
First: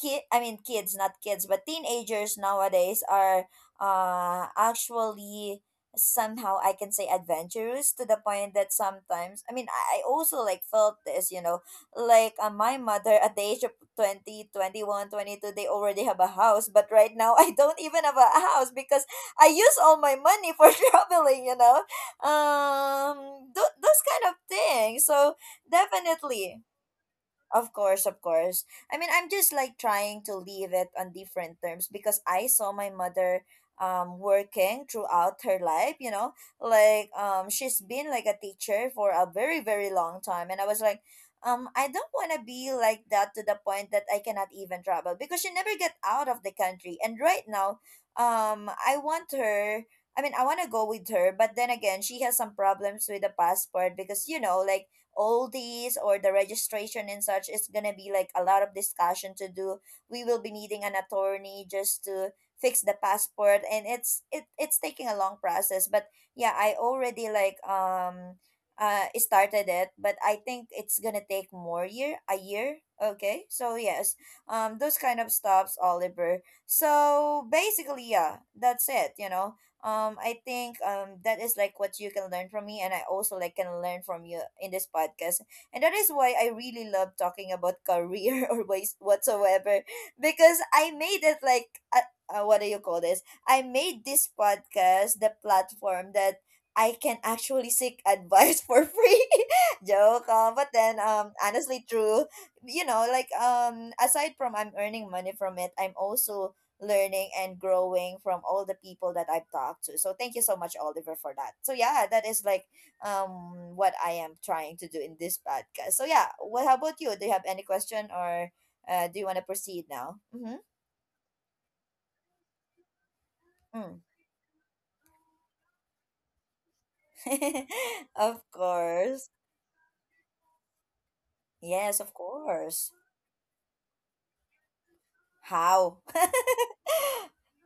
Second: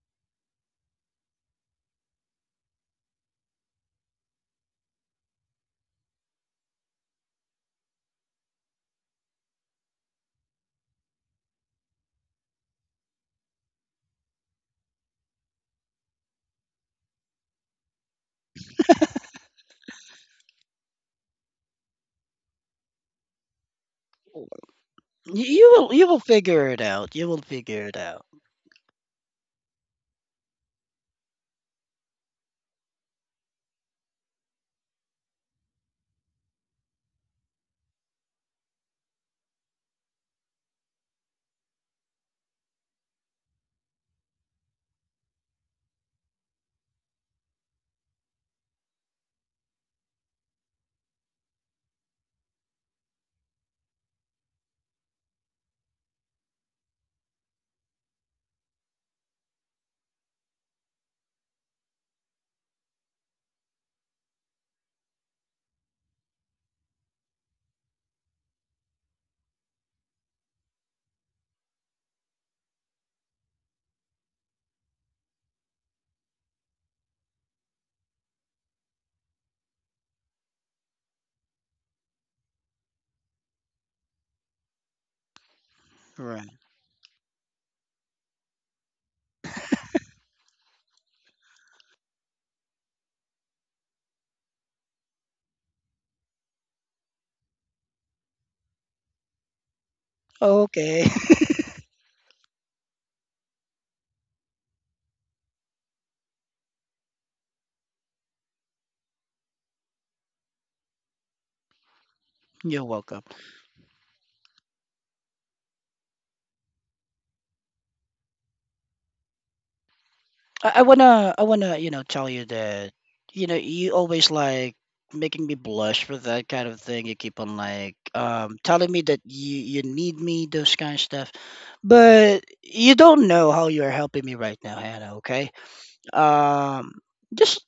[SPEAKER 1] kid I mean kids, not kids, but teenagers nowadays are actually somehow, I can say, adventurous, to the point that sometimes, I mean, I also like felt this, you know, like my mother at the age of 20, 21, 22, they already have a house, but right now I don't even have a house, because I use all my money for traveling, you know. Those kind of things, so.
[SPEAKER 2] You will
[SPEAKER 1] Definitely
[SPEAKER 2] figure it out. You will
[SPEAKER 1] of
[SPEAKER 2] figure it
[SPEAKER 1] course, of
[SPEAKER 2] out.
[SPEAKER 1] course. I mean, I'm just like trying to leave it on different terms because I saw my mother working throughout her life, you know? Like she's been like a teacher for a very very long time and I was like I don't want to be like that to the point that I cannot even travel because she never get out of the country. And right now, I want her. I mean, I want to go with her, but then again, she has some problems with the passport because, you know, like all these or the registration and such, it's gonna be like a lot of discussion to do. We will be needing an attorney just to fix the passport, and it's taking a long process. But yeah, I already like started it, but I think it's gonna take more year a year. Okay, so yes, those kind of stops, Oliver. So basically, yeah, that's it. I think that is like what you can learn from me, and I also like can learn from you in this podcast. And that is why
[SPEAKER 2] Right.
[SPEAKER 1] I really love talking about career or ways whatsoever, because I made it like what do you call this? I made this podcast the platform that I can actually seek advice for free. Joke, but then
[SPEAKER 2] Okay.
[SPEAKER 1] honestly true. Like aside from I'm earning money from it, I'm also learning and growing from all the people that I've talked to. So thank you so much, Oliver, for that. So yeah, that is like
[SPEAKER 2] You're welcome.
[SPEAKER 1] what I am trying to do in this podcast. So yeah, what how about you? Do you have any question, or do you want to proceed now? Mm-hmm.
[SPEAKER 2] I wanna, tell you that, you
[SPEAKER 1] Mm.
[SPEAKER 2] always like making me blush for that kind of thing. You keep on like
[SPEAKER 1] Of
[SPEAKER 2] telling me that
[SPEAKER 1] course.
[SPEAKER 2] you need me, those kind of stuff.
[SPEAKER 1] Yes, of
[SPEAKER 2] But
[SPEAKER 1] course.
[SPEAKER 2] you don't know how you're helping me right now, Hannah, okay?
[SPEAKER 1] How?
[SPEAKER 2] um just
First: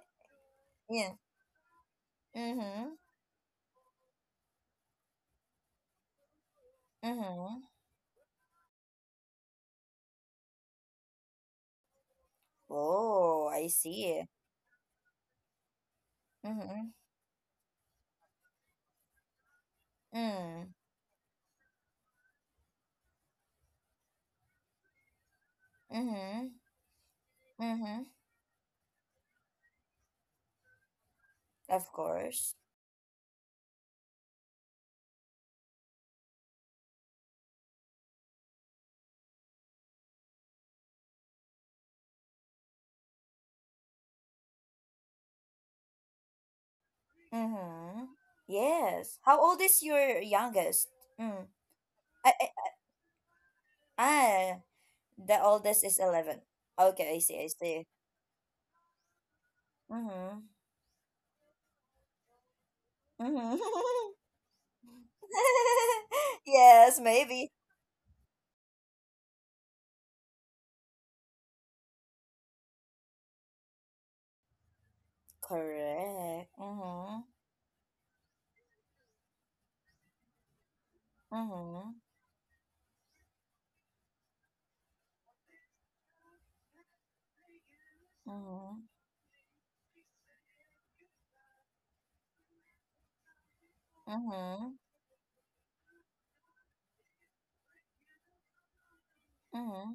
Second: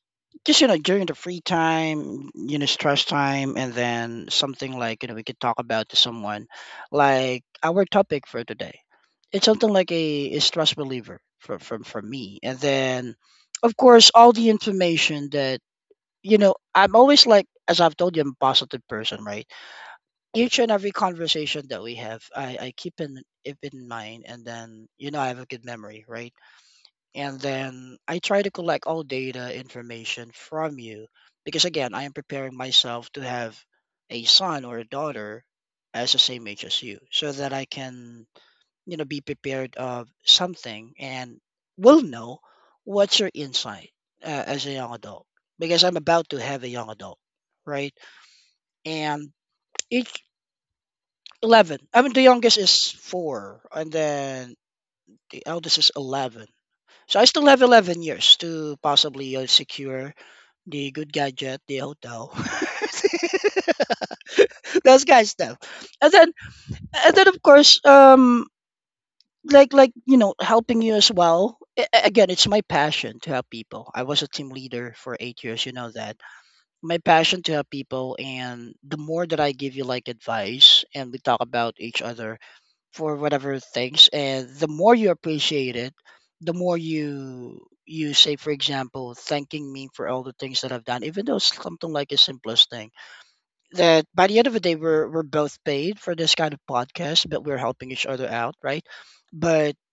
[SPEAKER 2] just you know during
[SPEAKER 1] Yeah.
[SPEAKER 2] the free time, you know,
[SPEAKER 1] Mm-hmm.
[SPEAKER 2] stress time, and then something like, you know, we could talk about to someone like
[SPEAKER 1] Mm-hmm.
[SPEAKER 2] our topic for today. It's something like a stress reliever for, from for me, and then
[SPEAKER 1] Oh, I
[SPEAKER 2] of course
[SPEAKER 1] see.
[SPEAKER 2] all the information that you know.
[SPEAKER 1] Mm-hmm.
[SPEAKER 2] I'm always like, as I've told you, I'm a positive person, right? Each and
[SPEAKER 1] Mm.
[SPEAKER 2] every conversation that we have, I keep in it in mind, and then you know I have a good memory, right?
[SPEAKER 1] Mm-hmm.
[SPEAKER 2] And then
[SPEAKER 1] Mm-hmm.
[SPEAKER 2] I try to collect all data information from you because
[SPEAKER 1] Of
[SPEAKER 2] again, I am
[SPEAKER 1] course.
[SPEAKER 2] preparing myself to have a son or a daughter as the same age as you, so that I can be prepared of something and will know what's your insight, as a young adult, because I'm about to have a young adult, right?
[SPEAKER 1] Mm-hmm. Yes.
[SPEAKER 2] And
[SPEAKER 1] How old is
[SPEAKER 2] each
[SPEAKER 1] your youngest? Mm.
[SPEAKER 2] 11. I mean, the
[SPEAKER 1] I, I,
[SPEAKER 2] youngest is four, and then
[SPEAKER 1] ah, the
[SPEAKER 2] the eldest
[SPEAKER 1] oldest
[SPEAKER 2] is
[SPEAKER 1] is 11.
[SPEAKER 2] 11.
[SPEAKER 1] Okay,
[SPEAKER 2] So
[SPEAKER 1] I
[SPEAKER 2] I
[SPEAKER 1] see,
[SPEAKER 2] still
[SPEAKER 1] I
[SPEAKER 2] have
[SPEAKER 1] see.
[SPEAKER 2] 11 years to possibly secure
[SPEAKER 1] Mm-hmm.
[SPEAKER 2] the good gadget, the hotel.
[SPEAKER 1] Mm-hmm.
[SPEAKER 2] Those guys stuff. And then
[SPEAKER 1] Yes,
[SPEAKER 2] of
[SPEAKER 1] maybe.
[SPEAKER 2] course you know, helping you as well. Again, it's my passion to help people. I was a team leader for 8 years, you know that.
[SPEAKER 1] Correct.
[SPEAKER 2] My
[SPEAKER 1] Mm-hmm.
[SPEAKER 2] passion to help people, and the more that I give you like advice and we talk about
[SPEAKER 1] Mm-hmm.
[SPEAKER 2] each other for whatever things, and the more you appreciate it, the more you say for
[SPEAKER 1] Mm-hmm.
[SPEAKER 2] example thanking me for all the things that I've done, even though it's something like the simplest thing, that by the end of the
[SPEAKER 1] Mm-hmm.
[SPEAKER 2] day we're both paid for this kind of podcast, but we're helping each other out, right? But
[SPEAKER 1] Mm-hmm.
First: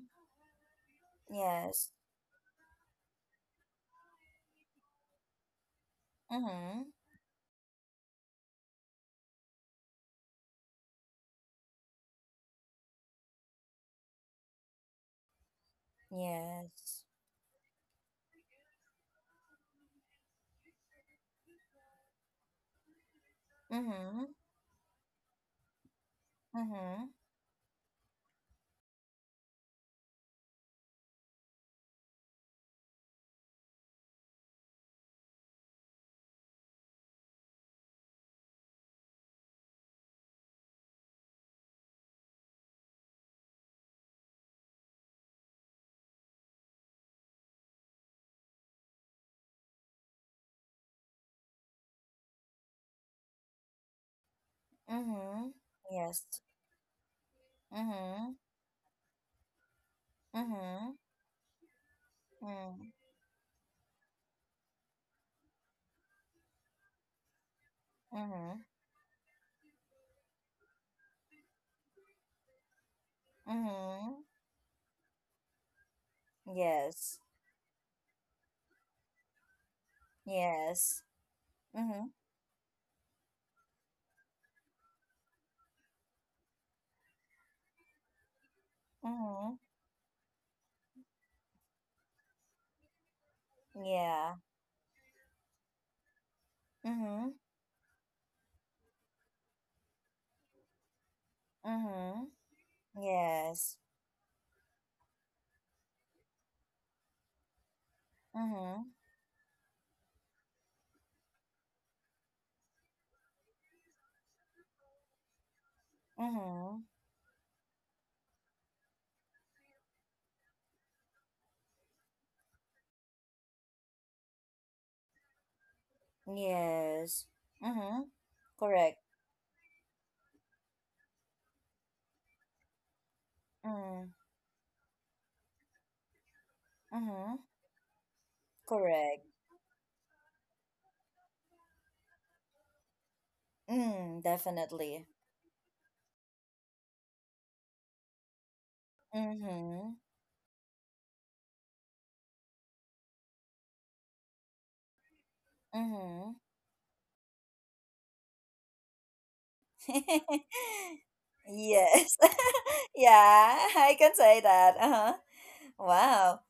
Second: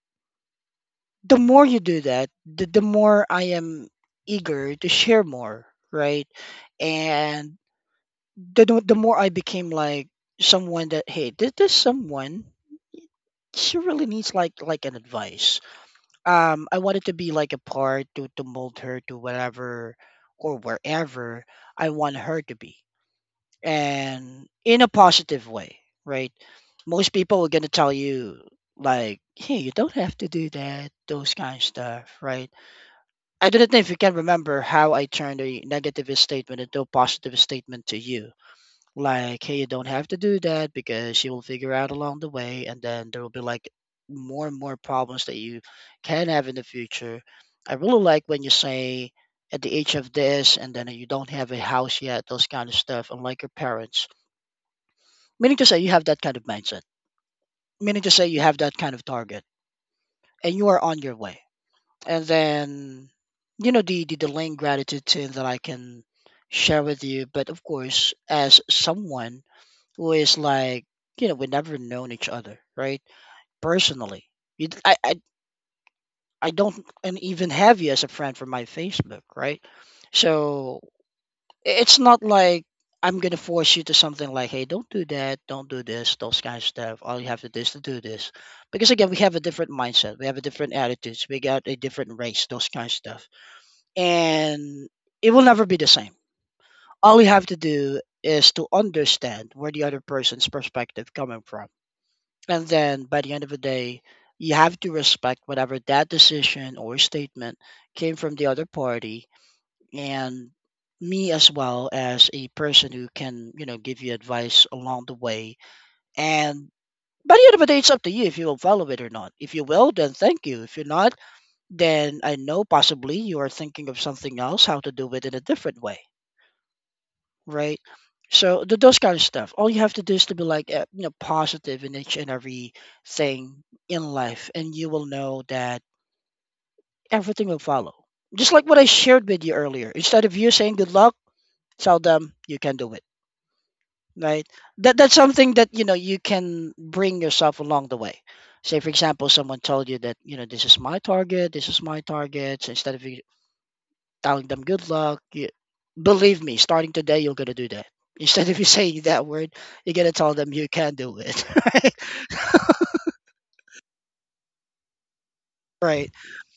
[SPEAKER 2] the more you
[SPEAKER 1] Yes.
[SPEAKER 2] do that, the more I am eager to share more, right?
[SPEAKER 1] Mm-hmm.
[SPEAKER 2] And the more I became like someone that, hey, this someone, she really needs like an advice. I
[SPEAKER 1] Yes.
[SPEAKER 2] wanted to be like a part to mold her to whatever or wherever I want her to be,
[SPEAKER 1] Mm-hmm.
[SPEAKER 2] and in a positive way, right?
[SPEAKER 1] Mm-hmm.
[SPEAKER 2] Most people are going to tell you like, hey, you don't have to do that, those kind of stuff, right? I don't know if you can remember how I turned a negative statement into a positive statement to you, like, hey, you don't have to do that because she will figure out along the way, and then there will be like more and more problems that you can have in the future. I really like when you say at the age of this and then you don't have a house yet, those kind of stuff, unlike your parents.
[SPEAKER 1] Mm-hmm.
[SPEAKER 2] Meaning to say you have that
[SPEAKER 1] Yes.
[SPEAKER 2] kind of mindset, meaning to say
[SPEAKER 1] Mm-hmm.
[SPEAKER 2] you have that kind of target, and you are
[SPEAKER 1] Mm-hmm.
[SPEAKER 2] on your way. And
[SPEAKER 1] Mm-hmm.
[SPEAKER 2] then you know the lane gratitude too that I can share with you. But of course
[SPEAKER 1] Mm-hmm.
[SPEAKER 2] as someone who is like, you know, we never known each other, right?
[SPEAKER 1] Mm-hmm.
[SPEAKER 2] Personally. You, I don't and
[SPEAKER 1] Yes.
[SPEAKER 2] even have you as a friend from my facebook, right? So
[SPEAKER 1] Yes.
[SPEAKER 2] it's
[SPEAKER 1] Mhm.
[SPEAKER 2] not like I'm gonna force you to something like, hey, don't do that, don't do this, those kind of stuff. All you have to do is to do this because again we have a
[SPEAKER 1] Mhm.
[SPEAKER 2] different mindset, we have a different attitudes, we got a different race, those kind of stuff,
[SPEAKER 1] Yeah.
[SPEAKER 2] and it will never be the same. All you
[SPEAKER 1] Mhm.
[SPEAKER 2] have to do is to understand where the other person's perspective coming from.
[SPEAKER 1] Mhm.
[SPEAKER 2] And then by the end of the
[SPEAKER 1] Yes.
[SPEAKER 2] day, you have to respect whatever that decision or statement came from the other
[SPEAKER 1] Mhm.
[SPEAKER 2] party. And me as well as a person who can, you know, give you advice along the way. And
[SPEAKER 1] Mhm.
[SPEAKER 2] by the end of the day, it's up to you if you will follow it or not. If you will, then thank you. If you're not, then I know possibly you are thinking of something else, how to do it in a different way,
[SPEAKER 1] Yes.
[SPEAKER 2] right?
[SPEAKER 1] Mhm.
[SPEAKER 2] So those
[SPEAKER 1] Correct.
[SPEAKER 2] kind of stuff. All you have to do is to be like you know, positive in each and every thing in
[SPEAKER 1] Mhm.
[SPEAKER 2] life, and you will know that
[SPEAKER 1] Mhm.
[SPEAKER 2] everything will follow. Just like what I
[SPEAKER 1] Correct.
[SPEAKER 2] shared with you earlier. Instead of you saying good luck, tell them you can do it,
[SPEAKER 1] Mm,
[SPEAKER 2] right? That
[SPEAKER 1] definitely.
[SPEAKER 2] that's something that you know you can bring yourself along the way. Say for example, someone told
[SPEAKER 1] Mhm.
[SPEAKER 2] you that, you know, this is my target, this is my target. So instead of you telling them good luck. You,
[SPEAKER 1] Mhm.
[SPEAKER 2] believe me, starting today, you're gonna do that. Instead of you saying that word, you're gonna tell them you can do it. Right?
[SPEAKER 1] Yes. Yeah, I can say that. Uh-huh.
[SPEAKER 2] Right.
[SPEAKER 1] Wow.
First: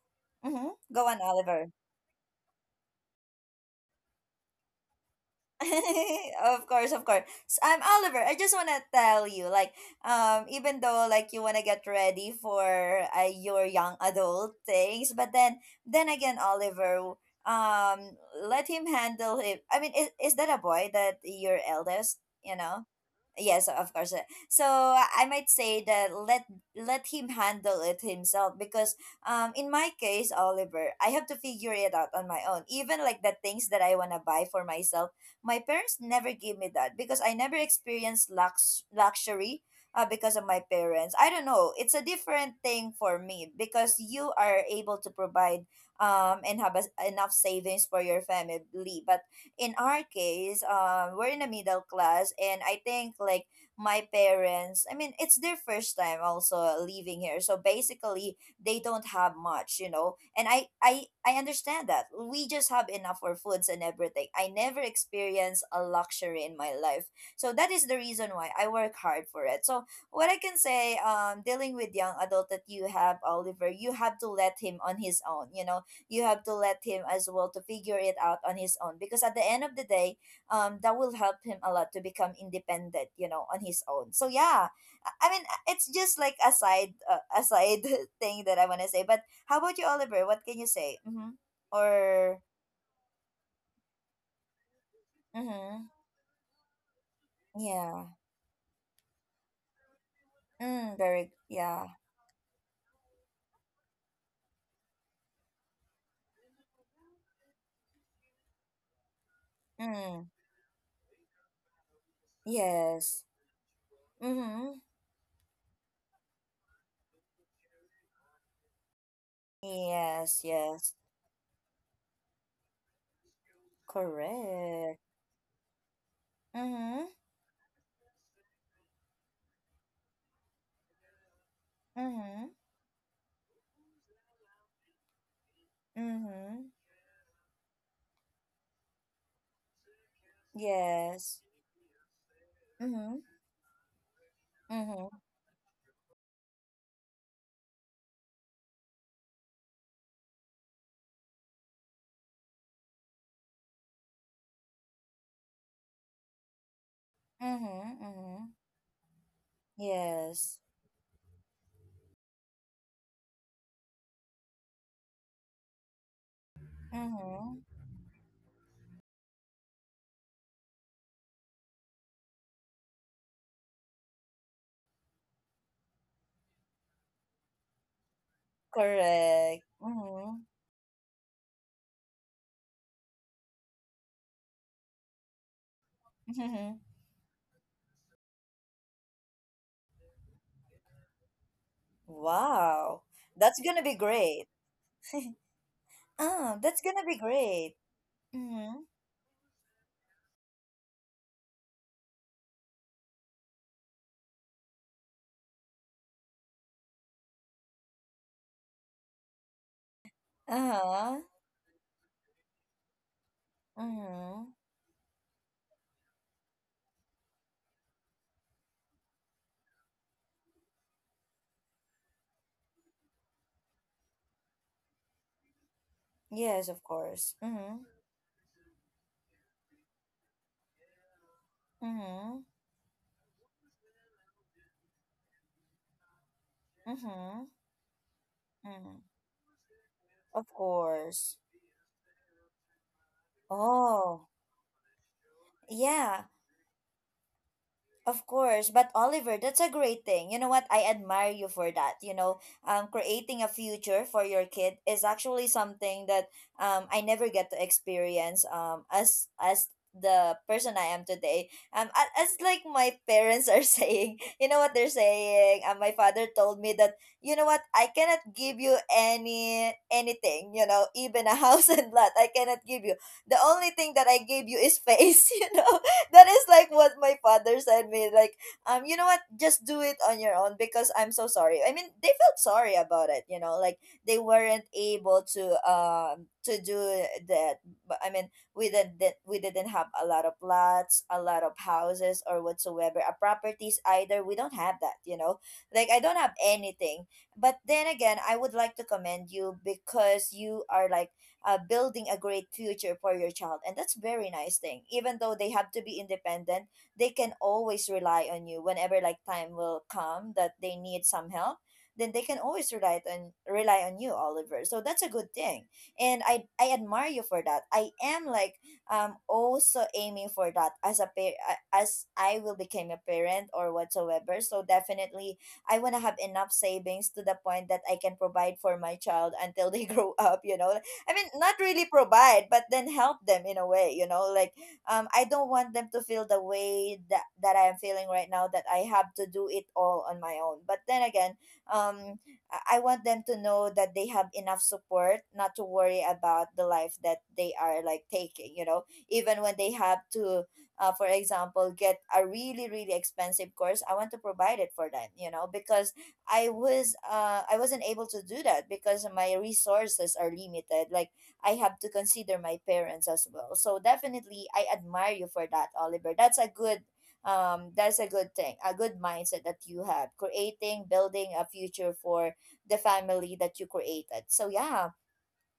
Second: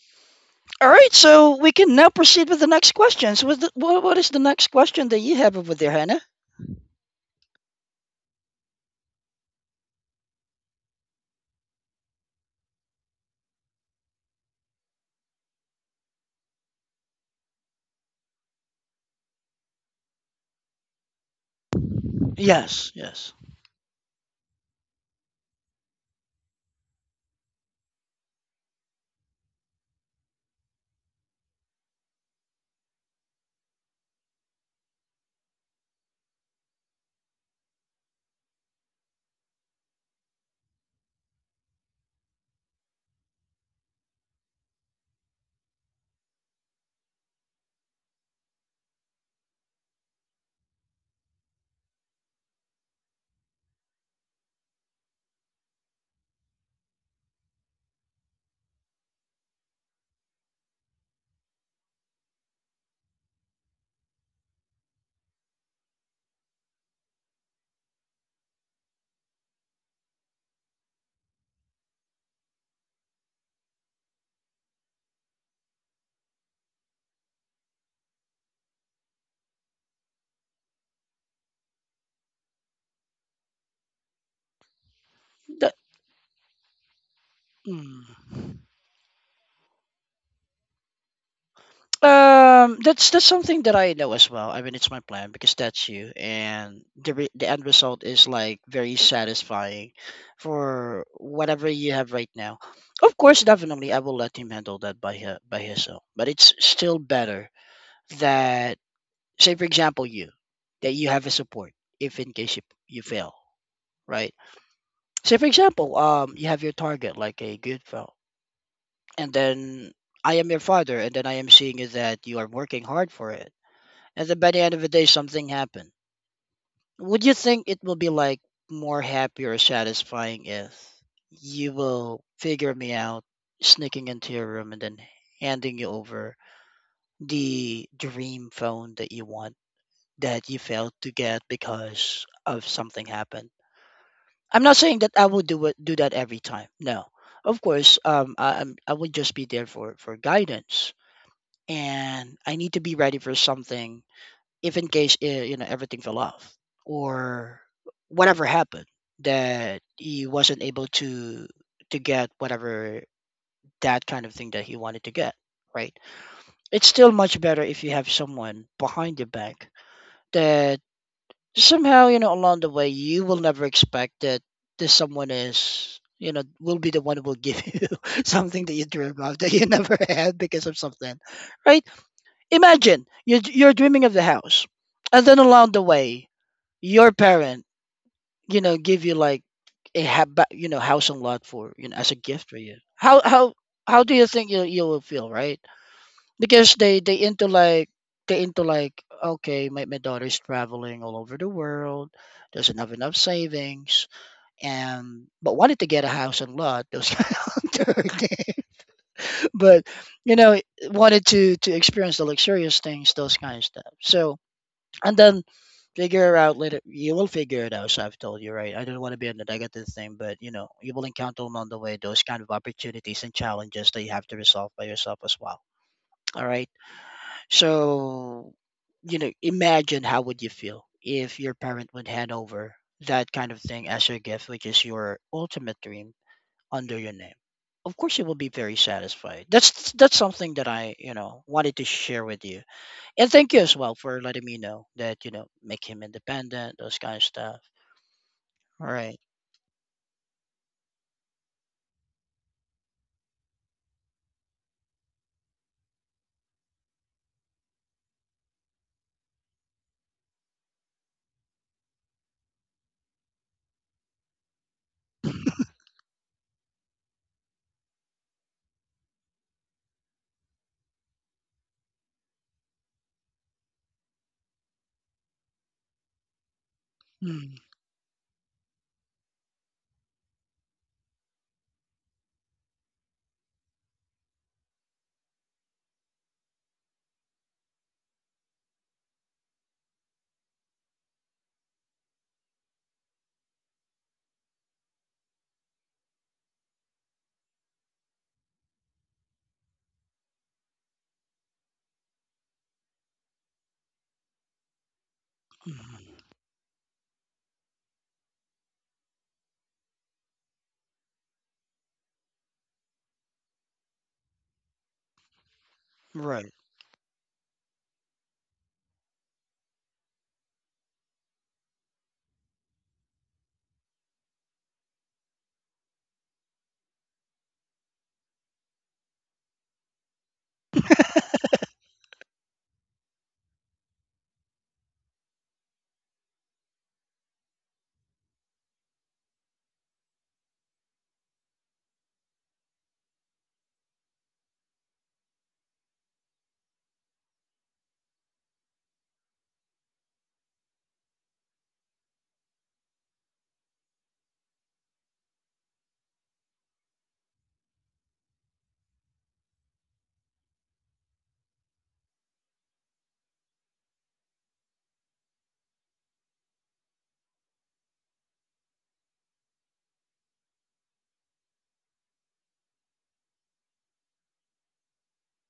[SPEAKER 1] Mhm.
[SPEAKER 2] All
[SPEAKER 1] Go
[SPEAKER 2] right.
[SPEAKER 1] on,
[SPEAKER 2] So
[SPEAKER 1] Oliver.
[SPEAKER 2] we can now proceed with the next questions. What is the next question that you have over there, Hannah?
[SPEAKER 1] Of course, of course. So, Oliver, I just wanna tell you, like, even though like you wanna get ready for your young adult things, but then again, Oliver, um, let him handle it. I mean, is that a boy, that your eldest? You know,
[SPEAKER 2] Yes. Yes.
[SPEAKER 1] yes, of course. So I might say that let him handle it himself, because in my case, Oliver, I have to figure it out on my own. Even like the things that I wanna buy for myself, my parents never gave me that, because I never experienced luxury because of my parents. I don't know. It's a different thing for me, because you are able to provide and have a, enough savings for your family. But in our case, we're in the middle class, and I think like my parents. I mean, it's their first time also living here, so basically they don't have much, you know. And I understand that we just have enough for foods and everything. I never experienced a luxury in my life, so that is the reason why I work hard for it. So what I can say, dealing with young adult that you have, Oliver, you have to let him on his own, you know. You have to let him as well to figure it out on his own, because at the end of the day, that will help him a lot to become independent, you know, on his own. So yeah, I mean,
[SPEAKER 2] The-
[SPEAKER 1] it's just like a side thing that I
[SPEAKER 2] mm.
[SPEAKER 1] want to say. But how about you, Oliver? What can you say? Mm-hmm. Or,
[SPEAKER 2] That's something that I know as well. I mean, it's my plan because
[SPEAKER 1] mm-hmm.
[SPEAKER 2] that's you, and the end
[SPEAKER 1] Yeah,
[SPEAKER 2] result is like very satisfying
[SPEAKER 1] mm,
[SPEAKER 2] for
[SPEAKER 1] very,
[SPEAKER 2] whatever
[SPEAKER 1] yeah,
[SPEAKER 2] you have right now. Of course, definitely, I will let him handle that by his own. But it's still better that, say, for example,
[SPEAKER 1] mm,
[SPEAKER 2] you that you have a support if in case you
[SPEAKER 1] yes,
[SPEAKER 2] fail, right?
[SPEAKER 1] mm-hmm,
[SPEAKER 2] Say, for example, you have your target like a good fellow, and then
[SPEAKER 1] yes,
[SPEAKER 2] I am your
[SPEAKER 1] yes,
[SPEAKER 2] father, and then I am seeing is that you are working hard for it, and then by the end of the
[SPEAKER 1] correct.
[SPEAKER 2] day something happened.
[SPEAKER 1] Mm-hmm.
[SPEAKER 2] Would you think it will be like more happy or satisfying if you will
[SPEAKER 1] Mm-hmm.
[SPEAKER 2] figure me out sneaking into your room and then handing you over
[SPEAKER 1] Mm-hmm.
[SPEAKER 2] the dream phone that you want, that you failed to
[SPEAKER 1] Yes.
[SPEAKER 2] get because of something
[SPEAKER 1] Mm-hmm.
[SPEAKER 2] happened. I'm not saying
[SPEAKER 1] Mm-hmm.
[SPEAKER 2] that I will do that every time. No, of course. I would just be there for guidance, and I need to be ready for something if in case you know, everything fell off, or
[SPEAKER 1] Mm-hmm. Mm-hmm.
[SPEAKER 2] whatever happened, that he
[SPEAKER 1] Yes.
[SPEAKER 2] wasn't able to get whatever, that kind of thing that he wanted to get, right? It's still much
[SPEAKER 1] Mm-hmm.
[SPEAKER 2] better if you have someone behind your back that somehow, you know, along the way you will never expect that this someone is, you know, will be the one who will give you something that you dream of that
[SPEAKER 1] Correct.
[SPEAKER 2] you never
[SPEAKER 1] Mm-hmm.
[SPEAKER 2] had because of something, right? Imagine you're dreaming of the house, and then along the way
[SPEAKER 1] Mm-hmm.
[SPEAKER 2] your parent, you know, give you like a you know, housing lot for, you know, as a gift for you.
[SPEAKER 1] Wow. That's gonna be
[SPEAKER 2] How do you
[SPEAKER 1] great.
[SPEAKER 2] think you will feel, right?
[SPEAKER 1] Oh, that's
[SPEAKER 2] Because
[SPEAKER 1] gonna
[SPEAKER 2] they
[SPEAKER 1] be
[SPEAKER 2] they into
[SPEAKER 1] great.
[SPEAKER 2] like they into
[SPEAKER 1] Mm-hmm.
[SPEAKER 2] like, okay, my daughter's traveling all over the world, doesn't have enough savings, and but wanted to get a house and lot. Those kind of thing. But, you know,
[SPEAKER 1] Uh-huh.
[SPEAKER 2] wanted to experience the luxurious things, those kind of stuff. So,
[SPEAKER 1] Mm-hmm.
[SPEAKER 2] and then figure out later. You will figure it out. So I've told you, right? I don't want to be on the negative thing, but you know, you will encounter along the way those kind of opportunities and challenges that you have to resolve by yourself as well. All
[SPEAKER 1] Yes,
[SPEAKER 2] right.
[SPEAKER 1] of course. Mm-hmm.
[SPEAKER 2] So, you know, imagine how would you feel if your parent would hand
[SPEAKER 1] Mm-hmm.
[SPEAKER 2] over that kind of thing as your gift, which is your ultimate dream under your name.
[SPEAKER 1] Mm-hmm.
[SPEAKER 2] Of course, you will be very
[SPEAKER 1] Mm-hmm.
[SPEAKER 2] satisfied. That's
[SPEAKER 1] Of
[SPEAKER 2] something that I, you
[SPEAKER 1] course.
[SPEAKER 2] know, wanted to share with you, and thank you as well for
[SPEAKER 1] Oh,
[SPEAKER 2] letting me know that, you know, make him
[SPEAKER 1] yeah.
[SPEAKER 2] independent, those kind of stuff.
[SPEAKER 1] Of course, but
[SPEAKER 2] Right.
[SPEAKER 1] Oliver, that's a great thing. You know what? I admire you for that. You know, creating a future for your kid is actually something that I never get to experience as the person I am today. As like my parents are saying, you know what they're saying. My father told me that, you know what, I cannot give you anything. You know, even a house and lot, I cannot give you. The only thing that I gave you is face. You know, that is like what my father
[SPEAKER 2] Mm,
[SPEAKER 1] said me, like you know what, just do it on your own, because I'm so sorry. I mean, they felt sorry about it, you know, like they weren't able to do that. But I mean, we didn't we didn't have a lot of lots a lot of houses or whatsoever, a properties either, we don't have that, you know. Like I don't have anything. But then again, I would like to commend you because you are like building a great future for your child, and that's very nice thing. Even though they have to be
[SPEAKER 2] mhm.
[SPEAKER 1] independent, they can always rely on you whenever like time will come that they need some help. Then they can always rely on you, Oliver, so that's a good thing. And i
[SPEAKER 2] Right.
[SPEAKER 1] i admire you for that. I am like also aiming for that as as I will become a parent or whatsoever. So definitely I want to have enough savings to the point that I can provide for my child until they grow up, you know. I mean, not really provide, but then help them in a way, you know, like I don't want them to feel the way that I am feeling right now, that I have to do it all on my own. But then again, um I want them to know that they have enough support, not to worry about the life that they are like taking, you know. Even when they have to for example, get a really, really expensive course, I want to provide it for them, you know, because I wasn't able to do that because my resources are limited. Like I have to consider my parents as well. So definitely I admire you for that, Oliver. That's a good thing, a good mindset that you have. Creating, building a future for the family that you created. So yeah,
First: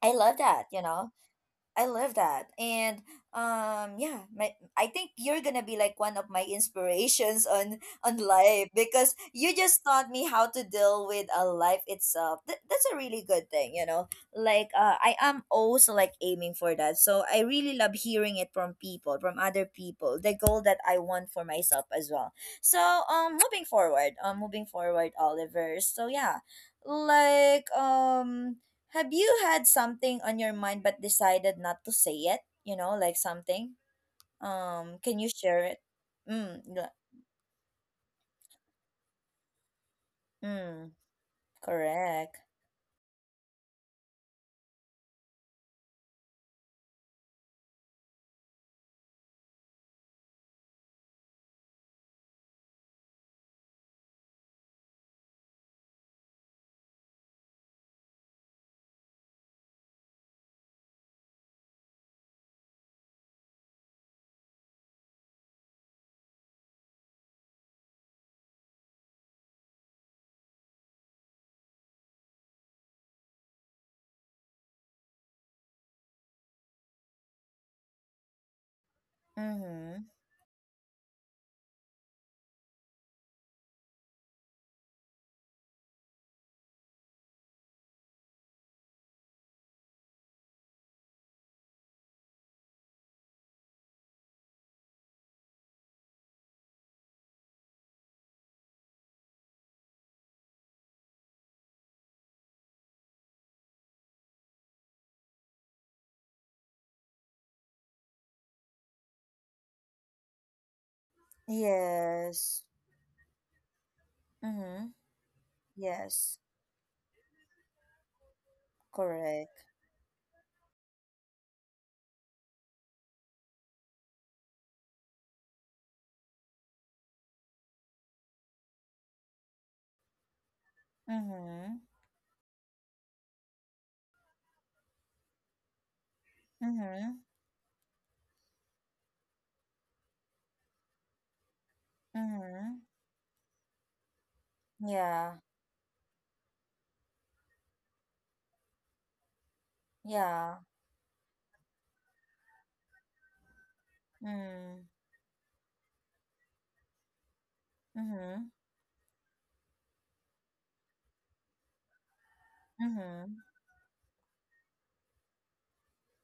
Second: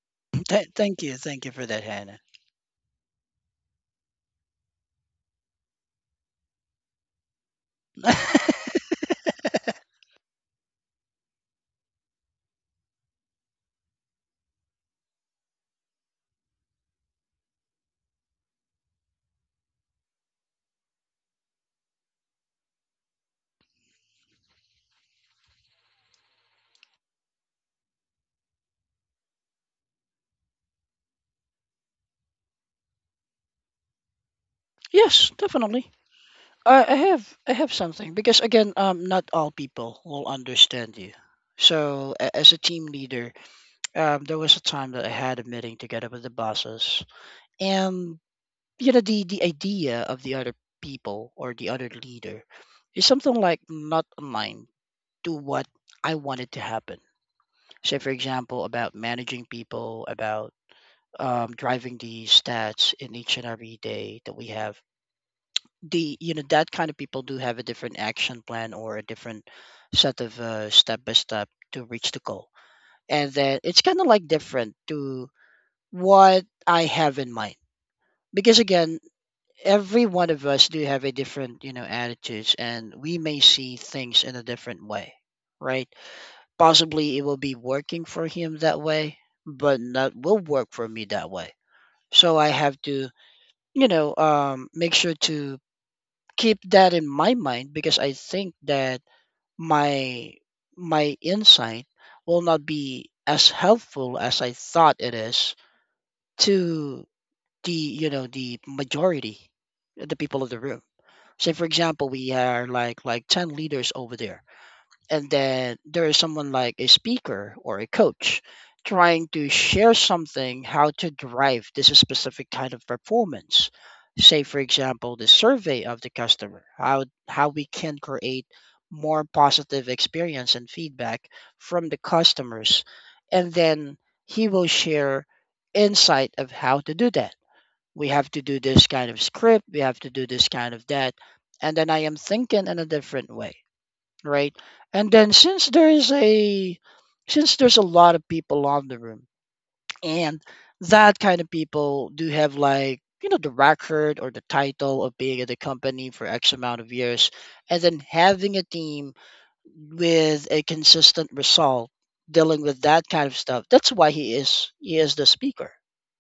[SPEAKER 1] I love that,
[SPEAKER 2] Th-
[SPEAKER 1] you
[SPEAKER 2] thank
[SPEAKER 1] know.
[SPEAKER 2] you. Thank you for that,
[SPEAKER 1] I love
[SPEAKER 2] Hannah.
[SPEAKER 1] that. And yeah, I think you're going to be like one of my inspirations on life, because you just taught me how to deal with a life itself. That's a really good thing, you know. Like I am also like aiming for that. So I really love hearing it from people, from other people. The goal that I want for myself as well. So moving forward, Oliver. So yeah, like have you had something on your mind but decided not to say it? You know, like something? Can you
[SPEAKER 2] Yes,
[SPEAKER 1] share it?
[SPEAKER 2] definitely.
[SPEAKER 1] Mm,
[SPEAKER 2] I,
[SPEAKER 1] yeah,
[SPEAKER 2] I have I have something because again, not all people will
[SPEAKER 1] mm,
[SPEAKER 2] understand you. So a-
[SPEAKER 1] correct.
[SPEAKER 2] as a team leader, there was a time that I had a meeting together with the bosses, and you know, the idea of the other people or the other leader is something like not aligned to what I wanted to happen. Say, for example, about managing people, about driving the stats in each and every day that we have. The, you know, that kind of people do have a different action plan or a different set of step by step to reach the goal, and then it's kind of like different to what I have in mind. Because again,
[SPEAKER 1] Mm-hmm.
[SPEAKER 2] every one of us do have a different, you know, attitudes, and we may see things in a different way, right? Possibly it will be working for him that way, but not will work for me that way. So I have to, you know, make sure to keep that in my mind, because I think that my my insight will not be as helpful as I thought it is to the, you know, the majority, the people of the room. Say for example, we
[SPEAKER 1] Yes.
[SPEAKER 2] are like 10 leaders over there,
[SPEAKER 1] Mm-hmm.
[SPEAKER 2] and then there is
[SPEAKER 1] Yes.
[SPEAKER 2] someone like a speaker or a coach trying to
[SPEAKER 1] Correct.
[SPEAKER 2] share something how to drive this specific kind of performance. Say for example, the survey of the customer, how we can create more positive experience and feedback
[SPEAKER 1] Mm-hmm.
[SPEAKER 2] from the customers, and then he will share insight of how to do
[SPEAKER 1] Mm-hmm.
[SPEAKER 2] that. We have to do this kind of script, we have to do this kind of that. And then I am thinking
[SPEAKER 1] Mm-hmm.
[SPEAKER 2] in a different way, right? And
[SPEAKER 1] Yeah.
[SPEAKER 2] then since there's a lot of people on the room, and
[SPEAKER 1] Yeah.
[SPEAKER 2] that kind of people do have like, you know, the record or the
[SPEAKER 1] Mm.
[SPEAKER 2] title of being at the company for x amount of years, and then
[SPEAKER 1] Mm-hmm.
[SPEAKER 2] having a team with a consistent result dealing with that kind
[SPEAKER 1] Mm-hmm.
[SPEAKER 2] of stuff, that's why he is the speaker,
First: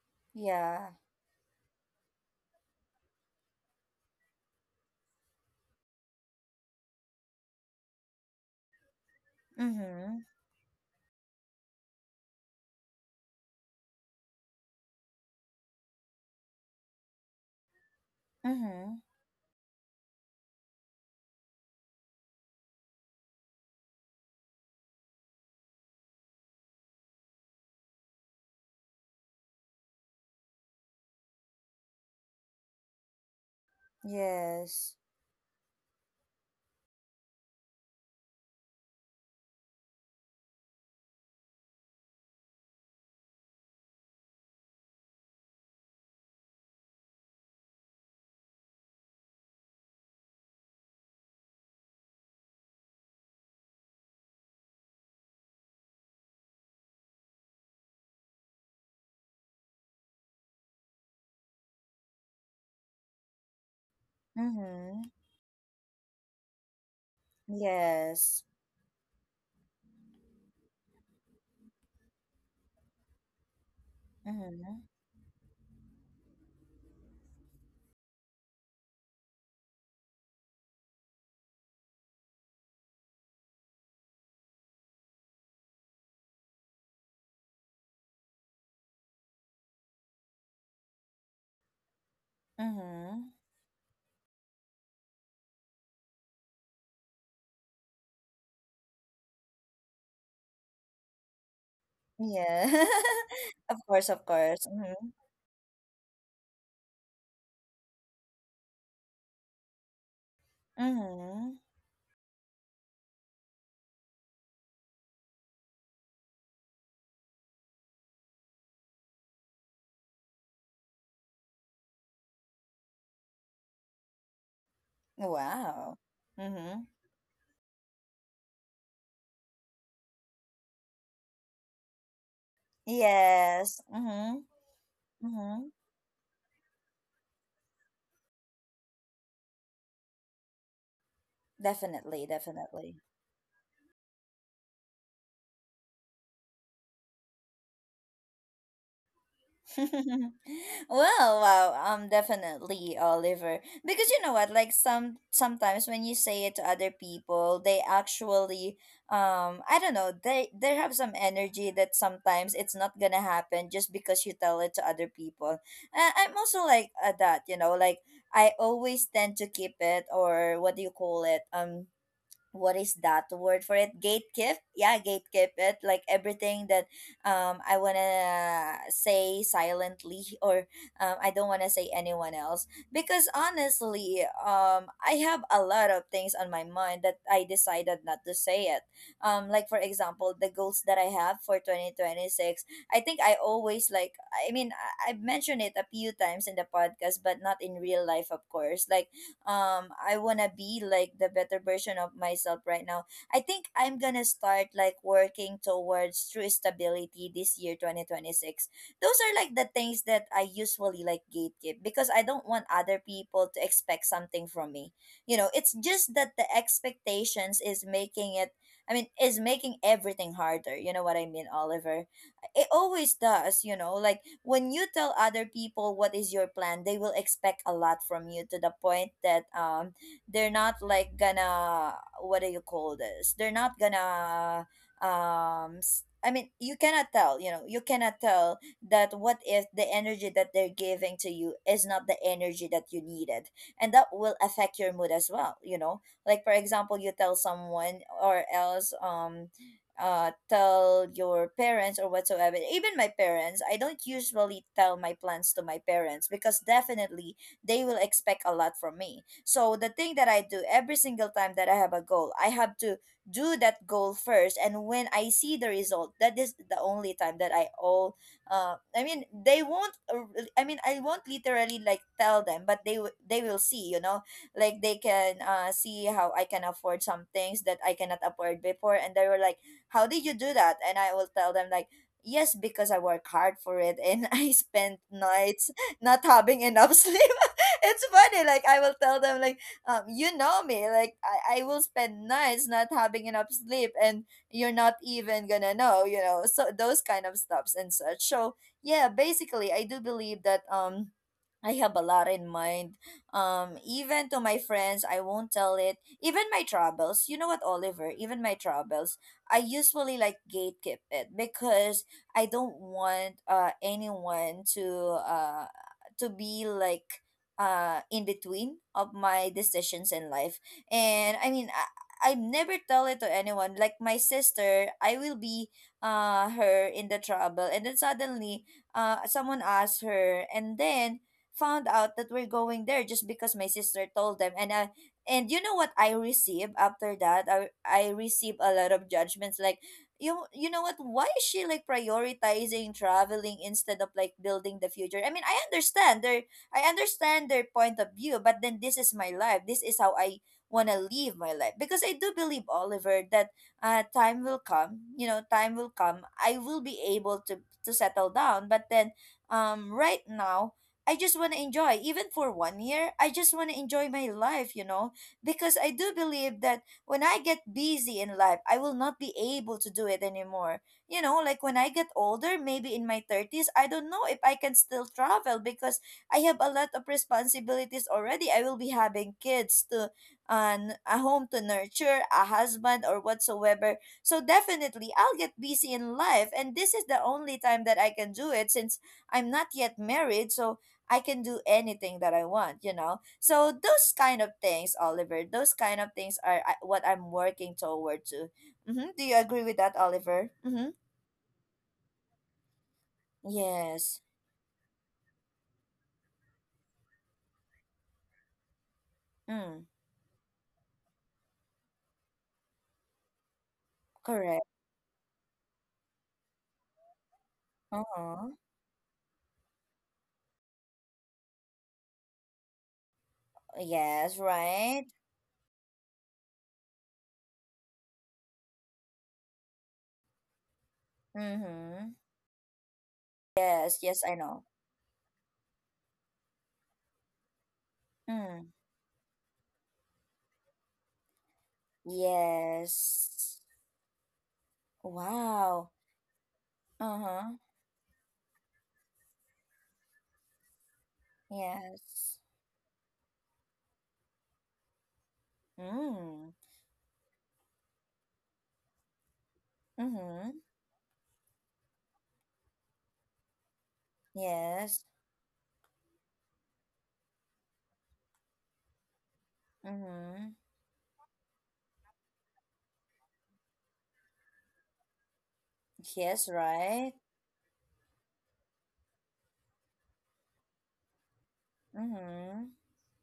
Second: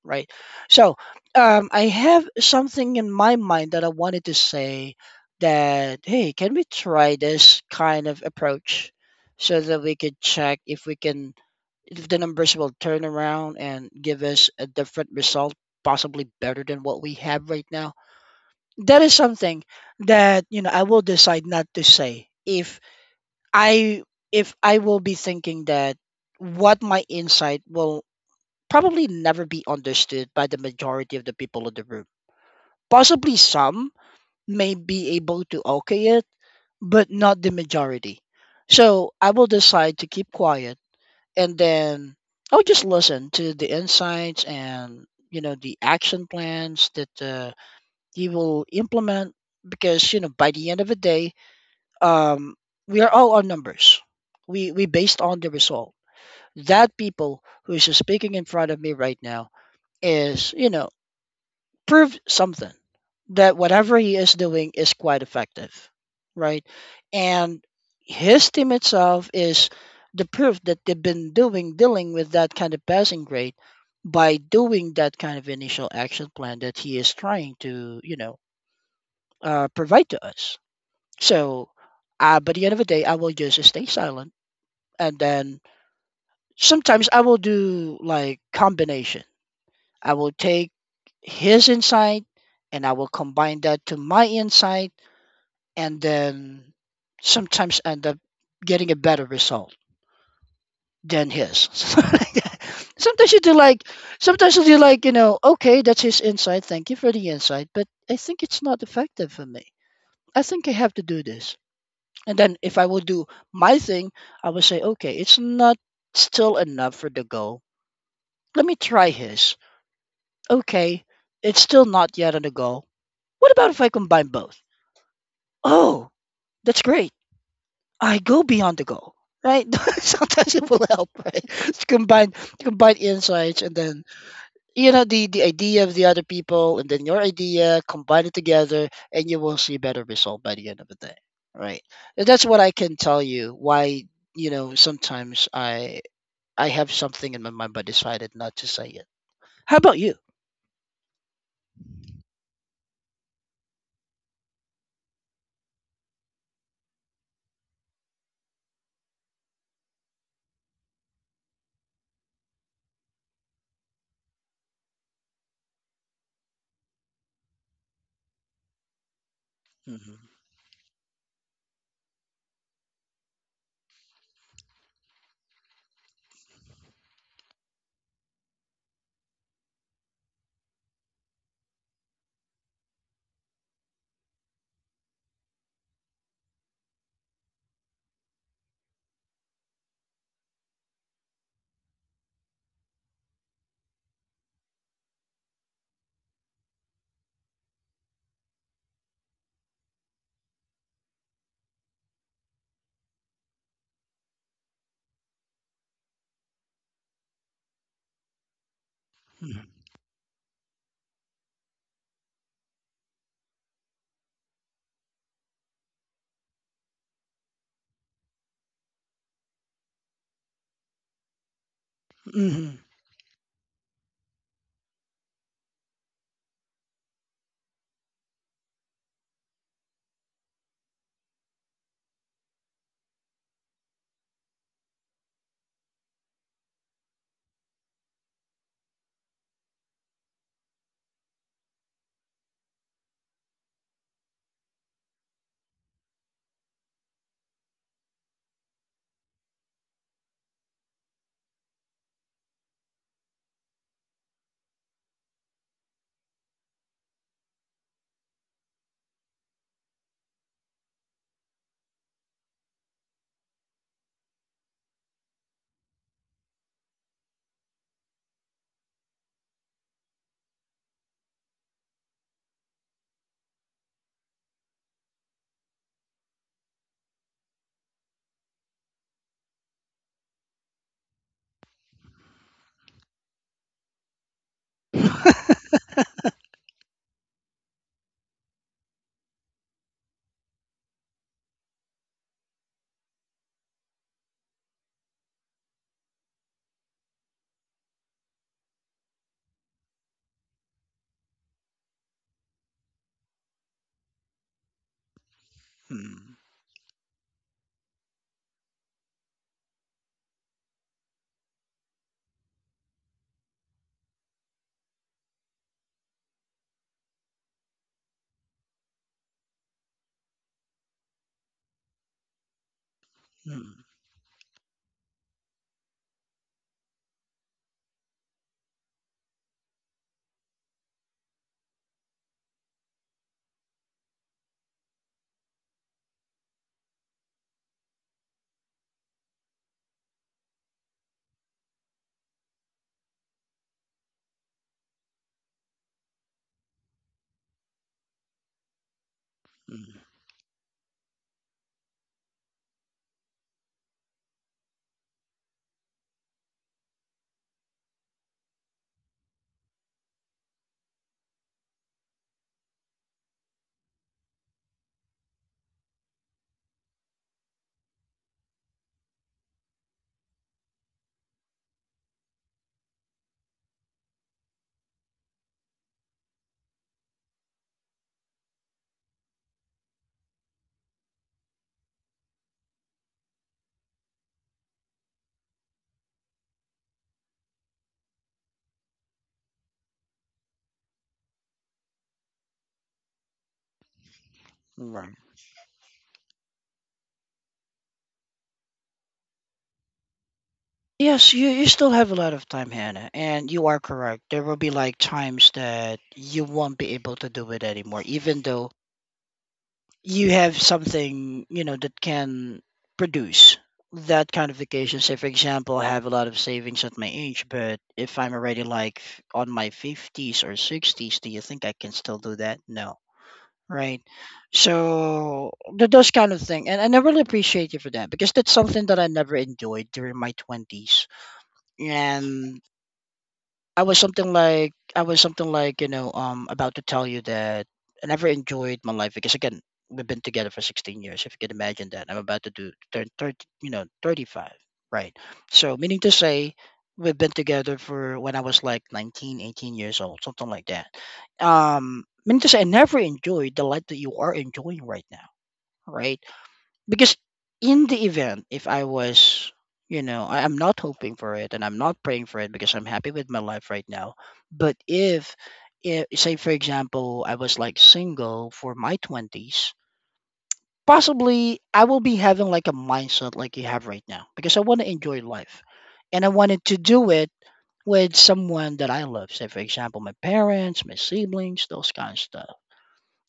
[SPEAKER 2] right?
[SPEAKER 1] Yeah.
[SPEAKER 2] So, I have something in my mind that I wanted to say, that hey, can we try this kind of approach so that we could
[SPEAKER 1] Mm-hmm.
[SPEAKER 2] check if we can, if the numbers will turn around and give us a different result, possibly better than what we have right now.
[SPEAKER 1] Mm-hmm.
[SPEAKER 2] That is something that, you know, I will decide not to say if I I will be thinking that what my insight will probably never be understood by the majority of the people in the room. Possibly some may
[SPEAKER 1] Yes.
[SPEAKER 2] be able to okay it, but not the majority. So I will decide to keep quiet, and then I'll just listen to the insights and, you know, the action plans that he will implement, because you know, by the end of the day, um, we are all on numbers. We based on the result. That people who is speaking in front of me right now is, you know, proved something, that whatever he is doing is
[SPEAKER 1] Mm-hmm.
[SPEAKER 2] quite effective, right? And
[SPEAKER 1] Yes.
[SPEAKER 2] his team itself is the proof that they've been doing dealing with that kind of passing grade by
[SPEAKER 1] Mm-hmm.
[SPEAKER 2] doing that kind of initial action plan that he is trying to, you know, provide to us. So, by the end of the day, I will just stay silent, and then sometimes I will do like combination. I will take his insight, and I will
[SPEAKER 1] Mm-hmm.
[SPEAKER 2] combine that to my insight, and then sometimes end up getting a better result than his.
[SPEAKER 1] Yeah.
[SPEAKER 2] Sometimes you do like
[SPEAKER 1] Of course, of course.
[SPEAKER 2] you
[SPEAKER 1] Mhm.
[SPEAKER 2] know, okay, that's his insight. Thank you for the insight, but I think it's not effective for me. I think I have to do this.
[SPEAKER 1] Mhm.
[SPEAKER 2] And then if I will do my thing, I will say, okay, it's not still enough for the goal. Let me try his. Okay, it's still not yet on the goal. What about if I combine both?
[SPEAKER 1] Wow.
[SPEAKER 2] Oh, that's
[SPEAKER 1] Mhm.
[SPEAKER 2] great. I go beyond the goal, right? Sometimes it will help, right? To combine insights, and
[SPEAKER 1] Yes.
[SPEAKER 2] then
[SPEAKER 1] Mhm.
[SPEAKER 2] you know, the
[SPEAKER 1] Mhm.
[SPEAKER 2] idea of the other people and then your idea, combine it together, and you will see better result by the end of the day, right?
[SPEAKER 1] Definitely,
[SPEAKER 2] And that's what I can
[SPEAKER 1] definitely.
[SPEAKER 2] tell you. Why, you know, sometimes I have something in my mind but decided not to say it. How about you?
[SPEAKER 1] Well, wow, definitely, Oliver. Because you know what, like sometimes when you say it to other people, they actually, I don't know, they have some energy that sometimes it's not gonna happen just because you tell it to other people. I'm also like that, you know, like I always tend to keep it,
[SPEAKER 2] hmm
[SPEAKER 1] or what do you call it, what is that word for it, gatekeep. Yeah, gatekeep it, like everything that I want to say silently, or I don't want to say anyone else. Because honestly, I have a lot of things on my mind that I decided not to say it. Like, for example, the goals that I have for 2026. I think I always like, I mean, I've mentioned it a few times in the podcast, but not in real life of course. Like I want to be like the better version of myself right now. I think I'm gonna start like working towards true stability this year, 2026. Those are like the things that I usually like gatekeep, because I don't want other people to expect something from me. You know, it's just that the expectations is making it, is making everything harder. You know what I mean, Oliver? It
[SPEAKER 2] hmm
[SPEAKER 1] always does, you know. Like when you tell other people what is your plan, they will expect a lot from you, to the point that they're not like gonna, what do you call this? They're not gonna I mean, you cannot tell, you know, you cannot tell that what if the energy that they're giving to you is not the energy that you needed. And that will affect your mood as well, you know. Like for example, you tell someone or else tell your parents or whatsoever. Even my parents, I don't usually tell my plans to my parents because definitely they will expect a lot from me. So the thing that I do every single time that I have a goal, I have to do that goal first, and when I see the result, that is the only time that I all I mean they won't I won't literally like tell them, but they will see, you know. Like they can see how I can afford some things that I cannot afford before, and they were like, how did you do that? And I will tell them like, yes, because I work hard for it, and I spend nights
[SPEAKER 2] Mm,
[SPEAKER 1] not having enough sleep. It's funny. Like I will tell them like, you know me. Like I will spend nights not having enough sleep and you're not even gonna know, so those kind of stuffs and such. So yeah, basically I do believe that I have a lot in mind. Even to my friends, I won't tell it. Even my troubles, you know what, Oliver? Even my troubles, I usually like gatekeep it because I don't want anyone to be like in between of my decisions in life. And I mean, I never tell it to
[SPEAKER 2] mm,
[SPEAKER 1] anyone. Like my sister, I will be her in the trouble, and then suddenly someone asks her, and then found out that we're going there just because my sister told them. And I, and you know what I received after that, I received a lot of judgments, like, you know what, why is she like prioritizing traveling instead of like building the future? I mean, I understand their point of view, but then this is my life. This is
[SPEAKER 2] mm,
[SPEAKER 1] how I want to live my life, because I do believe, Oliver, that time will come, you know, time will come. I will be able to settle down. But then, right now I just want to enjoy, even for one year. I just want to enjoy my life, you know, because I do believe that when I get busy in life, I will not be able to do it anymore. You know, like when I get older, maybe in my 30s, I don't know if I can still travel because I have a lot of responsibilities already. I will be having kids to, and a home to nurture, a husband or whatsoever. So definitely I'll get busy in life, and this is the only time that I can do it, since I'm not yet married. So I can do anything that I want, you know? So those kind of things,
[SPEAKER 2] Right.
[SPEAKER 1] Oliver, those kind of things are what I'm working toward to. Mm-hmm. Do you agree with that, Oliver? Mm-hmm.
[SPEAKER 2] Yes, you still have a lot of time, Hannah, and you are correct.
[SPEAKER 1] Yes.
[SPEAKER 2] There will be like times that you won't be able to do it anymore, even though
[SPEAKER 1] Mm,
[SPEAKER 2] you have something, you know, that can produce that kind of
[SPEAKER 1] correct.
[SPEAKER 2] vacation. Say, for example, I have a lot of savings at my age, but if I'm
[SPEAKER 1] Uh-huh.
[SPEAKER 2] already like on my 50s or 60s, do you think I can still do that? No. Right.
[SPEAKER 1] Yes, right?
[SPEAKER 2] So those kind of thing, and I really appreciate you for that because that's something that I never enjoyed during my twenties,
[SPEAKER 1] Mm-hmm.
[SPEAKER 2] and
[SPEAKER 1] Yes, yes, I know.
[SPEAKER 2] I was something like, you know, about to tell you that I never
[SPEAKER 1] Mm.
[SPEAKER 2] enjoyed my life because again, we've been together for 16 years. If you can imagine that. I'm about to do turn 30,
[SPEAKER 1] Yes.
[SPEAKER 2] you know, 35, right? So
[SPEAKER 1] Wow.
[SPEAKER 2] meaning to say we've been
[SPEAKER 1] Uh-huh.
[SPEAKER 2] together for when I was like 19, 18 years old, something like that. Meaning
[SPEAKER 1] Yes.
[SPEAKER 2] to say I never enjoyed the life that you are enjoying right now, right?
[SPEAKER 1] Mm.
[SPEAKER 2] Because in the event, if I was, you know, I, I'm
[SPEAKER 1] Mm-hmm.
[SPEAKER 2] not hoping for it, and I'm not praying for it because I'm happy with my life right now. But
[SPEAKER 1] Yes.
[SPEAKER 2] if, say, for example, I was like single for my 20s,
[SPEAKER 1] Mm-hmm.
[SPEAKER 2] possibly I will be having like a mindset like you have right now because I want to enjoy life, and I
[SPEAKER 1] Yes,
[SPEAKER 2] wanted to do
[SPEAKER 1] right?
[SPEAKER 2] it with someone that I love, say for example, my parents, my siblings, those kind of stuff.
[SPEAKER 1] Mm-hmm.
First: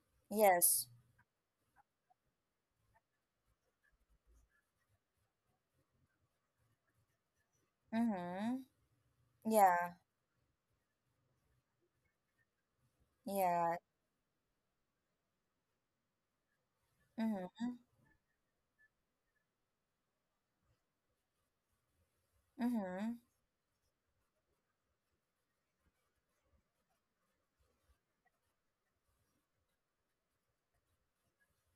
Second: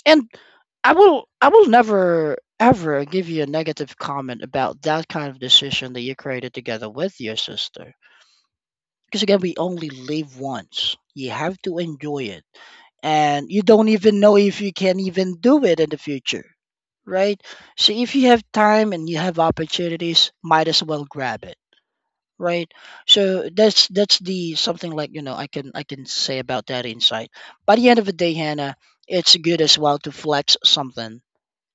[SPEAKER 2] And
[SPEAKER 1] Yes.
[SPEAKER 2] I will never ever give you a negative comment about that kind of decision that you created together with your sister.
[SPEAKER 1] Mm-hmm.
[SPEAKER 2] Because again, we only
[SPEAKER 1] Yeah.
[SPEAKER 2] live once. You have to enjoy it. And you
[SPEAKER 1] Yeah.
[SPEAKER 2] don't even know if you can even do it in the future. Right?
[SPEAKER 1] Mm-hmm.
[SPEAKER 2] So if you have time and you have opportunities, might as well grab it. Right?
[SPEAKER 1] Mm-hmm.
[SPEAKER 2] So that's the something like, you know, I can say about that insight. By the end of the day, Hannah, it's good as well to flex something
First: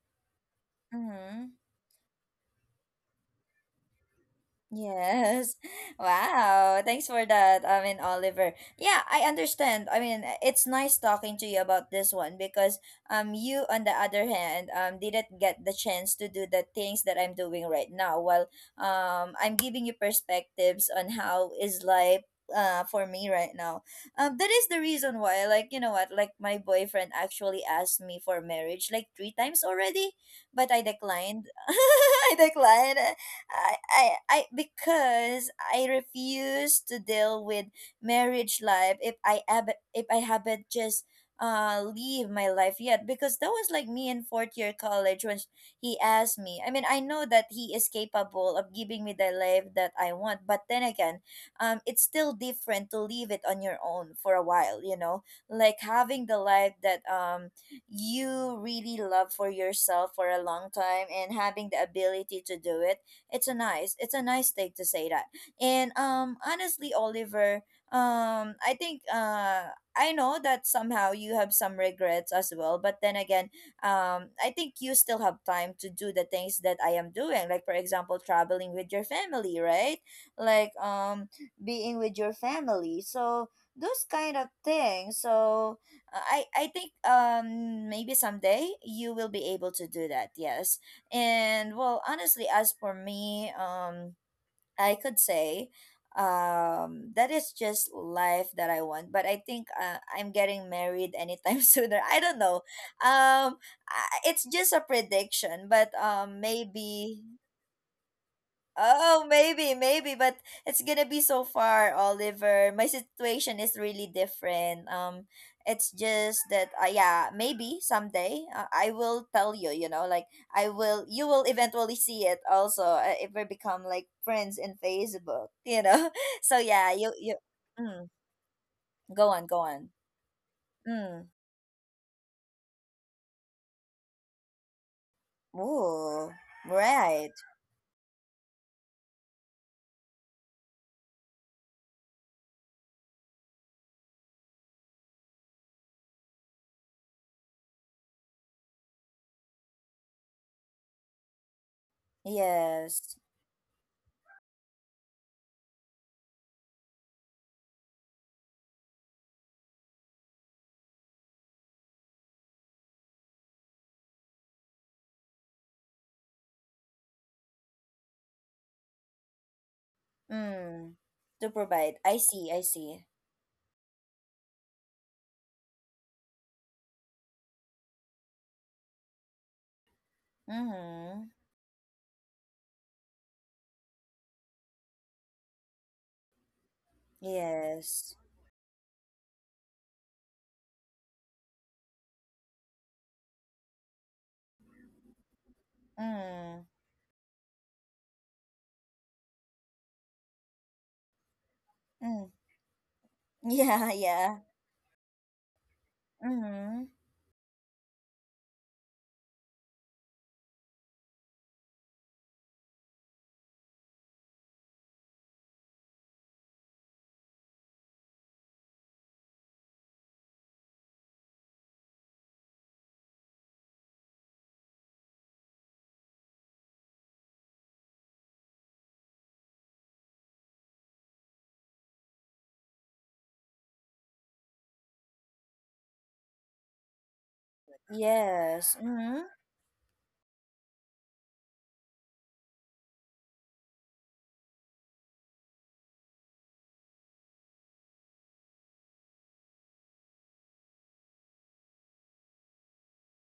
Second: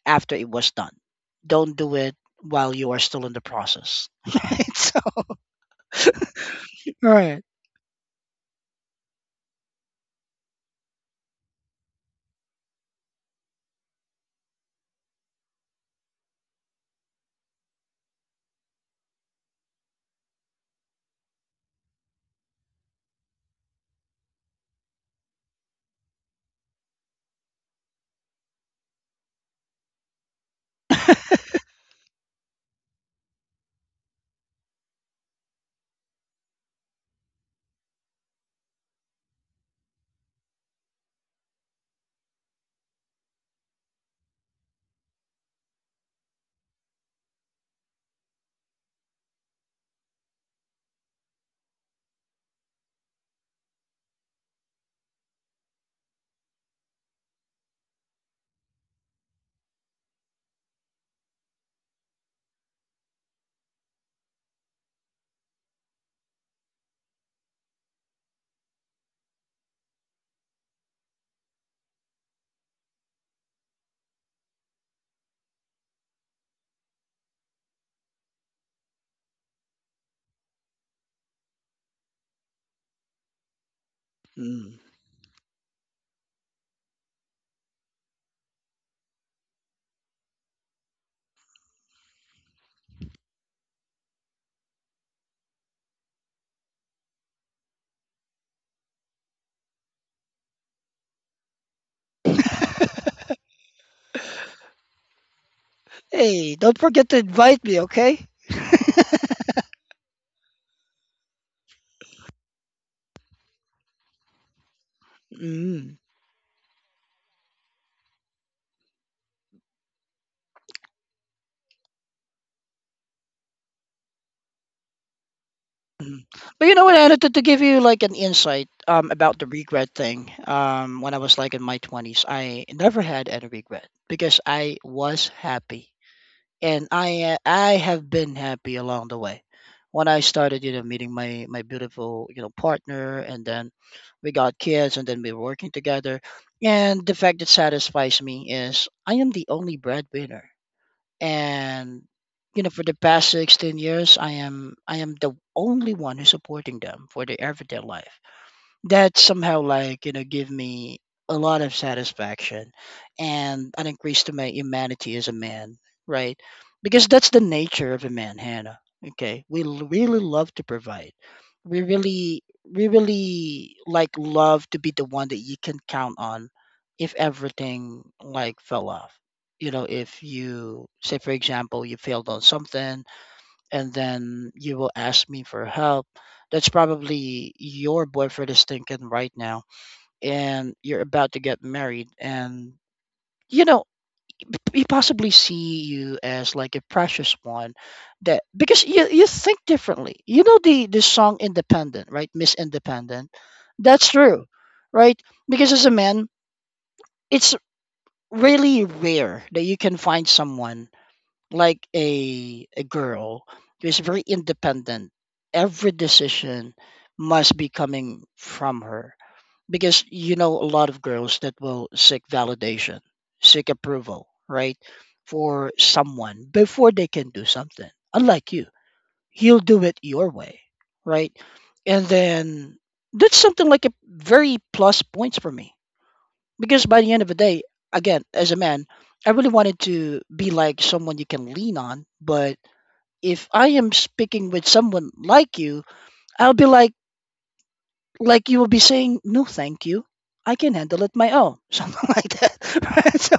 [SPEAKER 2] after it was done.
[SPEAKER 1] Mm-hmm.
[SPEAKER 2] Don't do it while you are still in the process. Right? So, all
[SPEAKER 1] Yes. Wow. Thanks for
[SPEAKER 2] right.
[SPEAKER 1] that. I mean, Oliver. Yeah, I understand. I mean, it's nice talking to you about this one because you, on the other hand, didn't get the chance to do the things that I'm doing right now. Well, I'm giving you perspectives on how is life for me right now. Um, that is the reason why, like, you know what, like my boyfriend actually asked me for marriage like three times already, but I declined. I declined. Because I refuse to deal with marriage life if if I haven't just leave my life yet. Because that was like me in fourth year college when he asked me. I mean, I know that he is capable of giving me the life that I want, but then again, it's still different to leave it on your own for a while. You know, like having the life that you really love for yourself for a long time, and having the ability to do it, it's a nice thing to say that. And honestly, Oliver, I think I know that somehow you have some regrets as well. But then again, I think you still have time to do the things that I am doing. Like for example, traveling with your family, right? Like being with your family. So those kind of
[SPEAKER 2] Mm.
[SPEAKER 1] things. So I think maybe someday you will be able to do that. Yes. And well, honestly, as for me, I could say that is just life that I want. But I think I'm getting married anytime sooner. I don't know. Um, it's just a prediction, but
[SPEAKER 2] Hey, don't forget to
[SPEAKER 1] maybe.
[SPEAKER 2] invite me, okay?
[SPEAKER 1] Oh, maybe, maybe, but it's gonna be so far, Oliver. My situation is really different. It's
[SPEAKER 2] Mm.
[SPEAKER 1] just that, yeah, maybe someday I will tell you. You know, like I will, you will eventually see it also if we become like friends in Facebook. You know,
[SPEAKER 2] Mm.
[SPEAKER 1] so
[SPEAKER 2] But you know
[SPEAKER 1] yeah,
[SPEAKER 2] what, Anna, to, to give you like
[SPEAKER 1] mm,
[SPEAKER 2] an insight,
[SPEAKER 1] go
[SPEAKER 2] about the
[SPEAKER 1] on, go
[SPEAKER 2] regret
[SPEAKER 1] on.
[SPEAKER 2] thing, when I
[SPEAKER 1] Mm.
[SPEAKER 2] was like in my 20s, I never had any regret because I was happy,
[SPEAKER 1] Ooh,
[SPEAKER 2] and
[SPEAKER 1] right.
[SPEAKER 2] I have been happy along the way. When I started, you know, meeting my beautiful, you know, partner, and then we got kids, and then we were working together. And the fact that satisfies me is I am the only breadwinner, and you know, for the
[SPEAKER 1] Yes.
[SPEAKER 2] past 16 years, I am the only one who's supporting them for their everyday life, that somehow, like, you know, give me a lot of satisfaction and an increase to my humanity as a man, right? Because that's the nature of a man, Hannah. Okay, we really love to
[SPEAKER 1] Mm.
[SPEAKER 2] provide.
[SPEAKER 1] To
[SPEAKER 2] we
[SPEAKER 1] provide, I
[SPEAKER 2] really
[SPEAKER 1] see, I
[SPEAKER 2] we
[SPEAKER 1] see.
[SPEAKER 2] really like love to be the one that you can count on if everything like fell off, you know. If you, say
[SPEAKER 1] Mm-hmm.
[SPEAKER 2] for example, you failed on something, and then you will ask me for help. That's probably your
[SPEAKER 1] Yes.
[SPEAKER 2] boyfriend is thinking right now, and you're about to get married, and you know he possibly see you as
[SPEAKER 1] Mm.
[SPEAKER 2] like a precious one, that because you think differently. You know the song Independent, right?
[SPEAKER 1] Mm.
[SPEAKER 2] Miss Independent.
[SPEAKER 1] Yeah,
[SPEAKER 2] That's
[SPEAKER 1] yeah.
[SPEAKER 2] true, right? Because as a man,
[SPEAKER 1] Mm.
[SPEAKER 2] it's really rare that you can find someone like a girl who is very independent. Every decision must be coming from her because you know a lot of girls that will seek validation, seek approval, right, for someone before they can do something. Unlike you, you'll do it your way, right? And then that's something like a very plus points for me because by the end of the day, again, as a
[SPEAKER 1] Yes.
[SPEAKER 2] man,
[SPEAKER 1] Mm.
[SPEAKER 2] I really wanted to be like someone you can lean on. But if I am speaking with someone like you, I'll be like you will be saying, no, thank you. I can handle it my own, something like that. Right? So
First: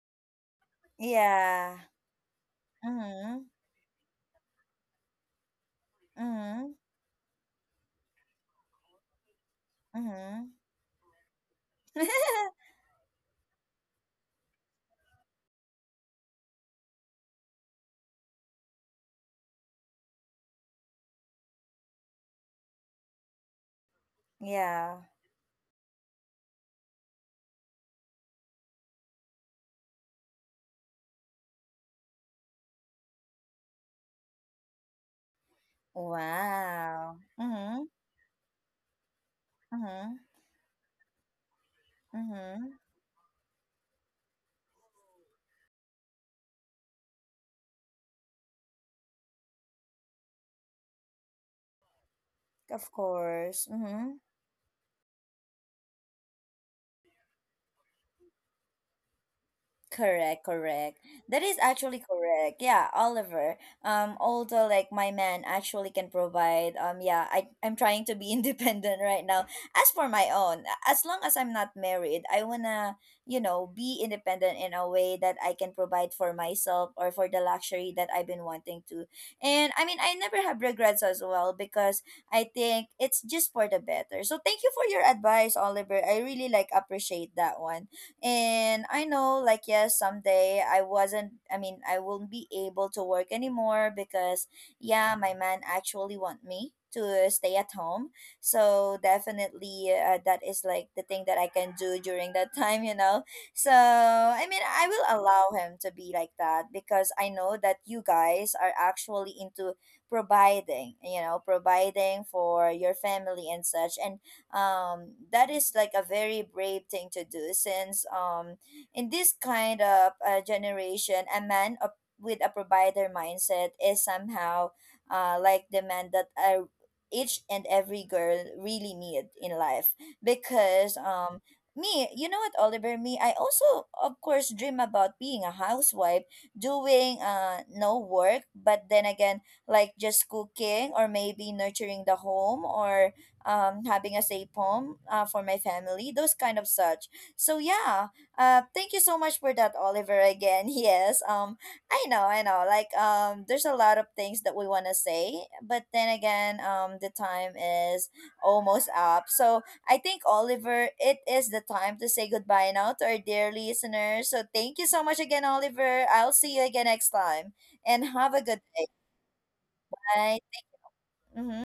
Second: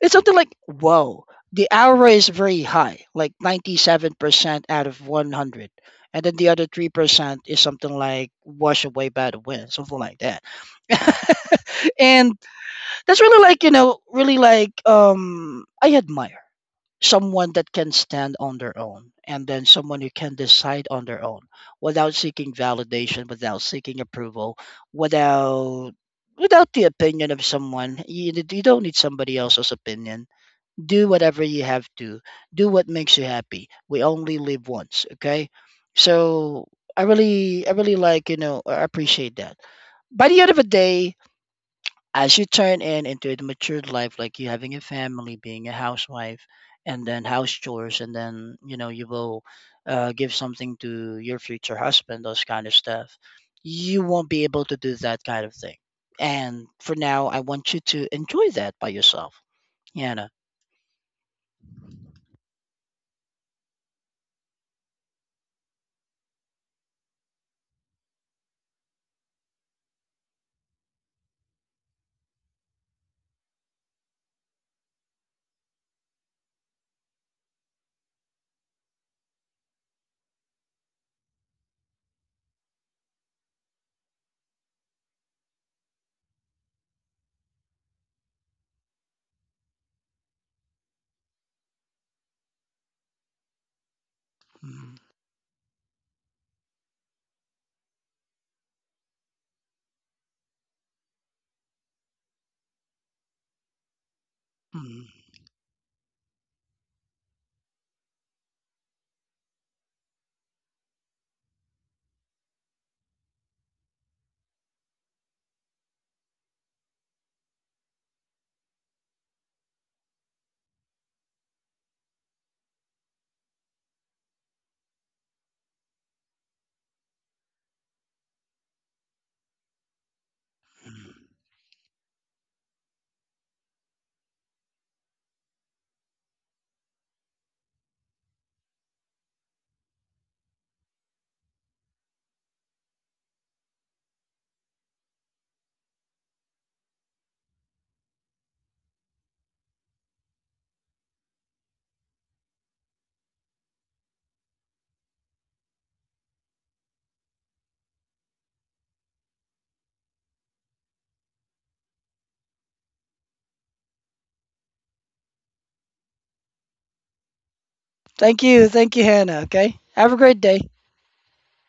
[SPEAKER 2] it's something like, whoa, the
[SPEAKER 1] Yeah.
[SPEAKER 2] aura is very high, like
[SPEAKER 1] Mm.
[SPEAKER 2] 97% out of 100. And then the other
[SPEAKER 1] Mm.
[SPEAKER 2] 3% is something like wash away by the wind, something like that.
[SPEAKER 1] Mm.
[SPEAKER 2] And that's really like, you know, really like, I admire someone that can stand on their own, and then someone who can decide on their own without seeking validation, without seeking approval,
[SPEAKER 1] Yeah.
[SPEAKER 2] without without the opinion of someone. You don't need somebody else's opinion. Do whatever you have to. Do what makes you happy. We only live once, okay? So
[SPEAKER 1] Wow.
[SPEAKER 2] I
[SPEAKER 1] Mm.
[SPEAKER 2] really like, you know, I appreciate that.
[SPEAKER 1] Mm.
[SPEAKER 2] By the end of the day, as you
[SPEAKER 1] Mm.
[SPEAKER 2] turn in into a matured life, like you having a family, being a housewife, and then house chores, and then you know you will give something to your future husband, those kind of
[SPEAKER 1] Of
[SPEAKER 2] stuff.
[SPEAKER 1] course.
[SPEAKER 2] You
[SPEAKER 1] Mm.
[SPEAKER 2] won't be able to do that kind of thing, and for now, I want you to enjoy that by yourself, Hannah.
[SPEAKER 1] Correct, correct. That is actually correct. Yeah, Oliver. Although like my man actually can provide. Yeah, I'm trying to be independent right now. As for my own, as long as I'm not married, I wanna, you know, be independent in a way that I can provide for myself or for the luxury that I've been wanting to. And I mean, I never have regrets as well because I think it's just for the better. So thank you for your advice, Oliver. I really like appreciate that one. And I know, like, yes, someday I wasn't, I mean, I won't be able to work anymore because
[SPEAKER 2] Mm,
[SPEAKER 1] yeah, my man actually want me to stay at home. So definitely that is like the thing that I can do during that time, you know. So, I mean, I will
[SPEAKER 2] mm,
[SPEAKER 1] allow him to be like that because I know that you guys are actually into providing, you know, providing for your family and such. And that is like a very brave thing to do, since in this kind of generation, a man with a provider mindset is somehow like the man that I each and every girl really need in life, because
[SPEAKER 2] mm.
[SPEAKER 1] me, you know what, Oliver, me, I also of course dream about being a housewife, doing no work, but then again, like just cooking or maybe nurturing the home, or having a safe home for my family, those kind of such. So yeah, thank you so much for that, Oliver. Again, yes, I know. Like there's a lot of things that we want to say, but then again, the time is almost up. So I think, Oliver, it is the time to say goodbye now to our dear listeners. So thank you so much again, Oliver. I'll see you again next time, and have a
[SPEAKER 2] Thank
[SPEAKER 1] good
[SPEAKER 2] you,
[SPEAKER 1] day.
[SPEAKER 2] thank you, Hannah. Okay, have a great
[SPEAKER 1] Bye.
[SPEAKER 2] day.
[SPEAKER 1] Mhm.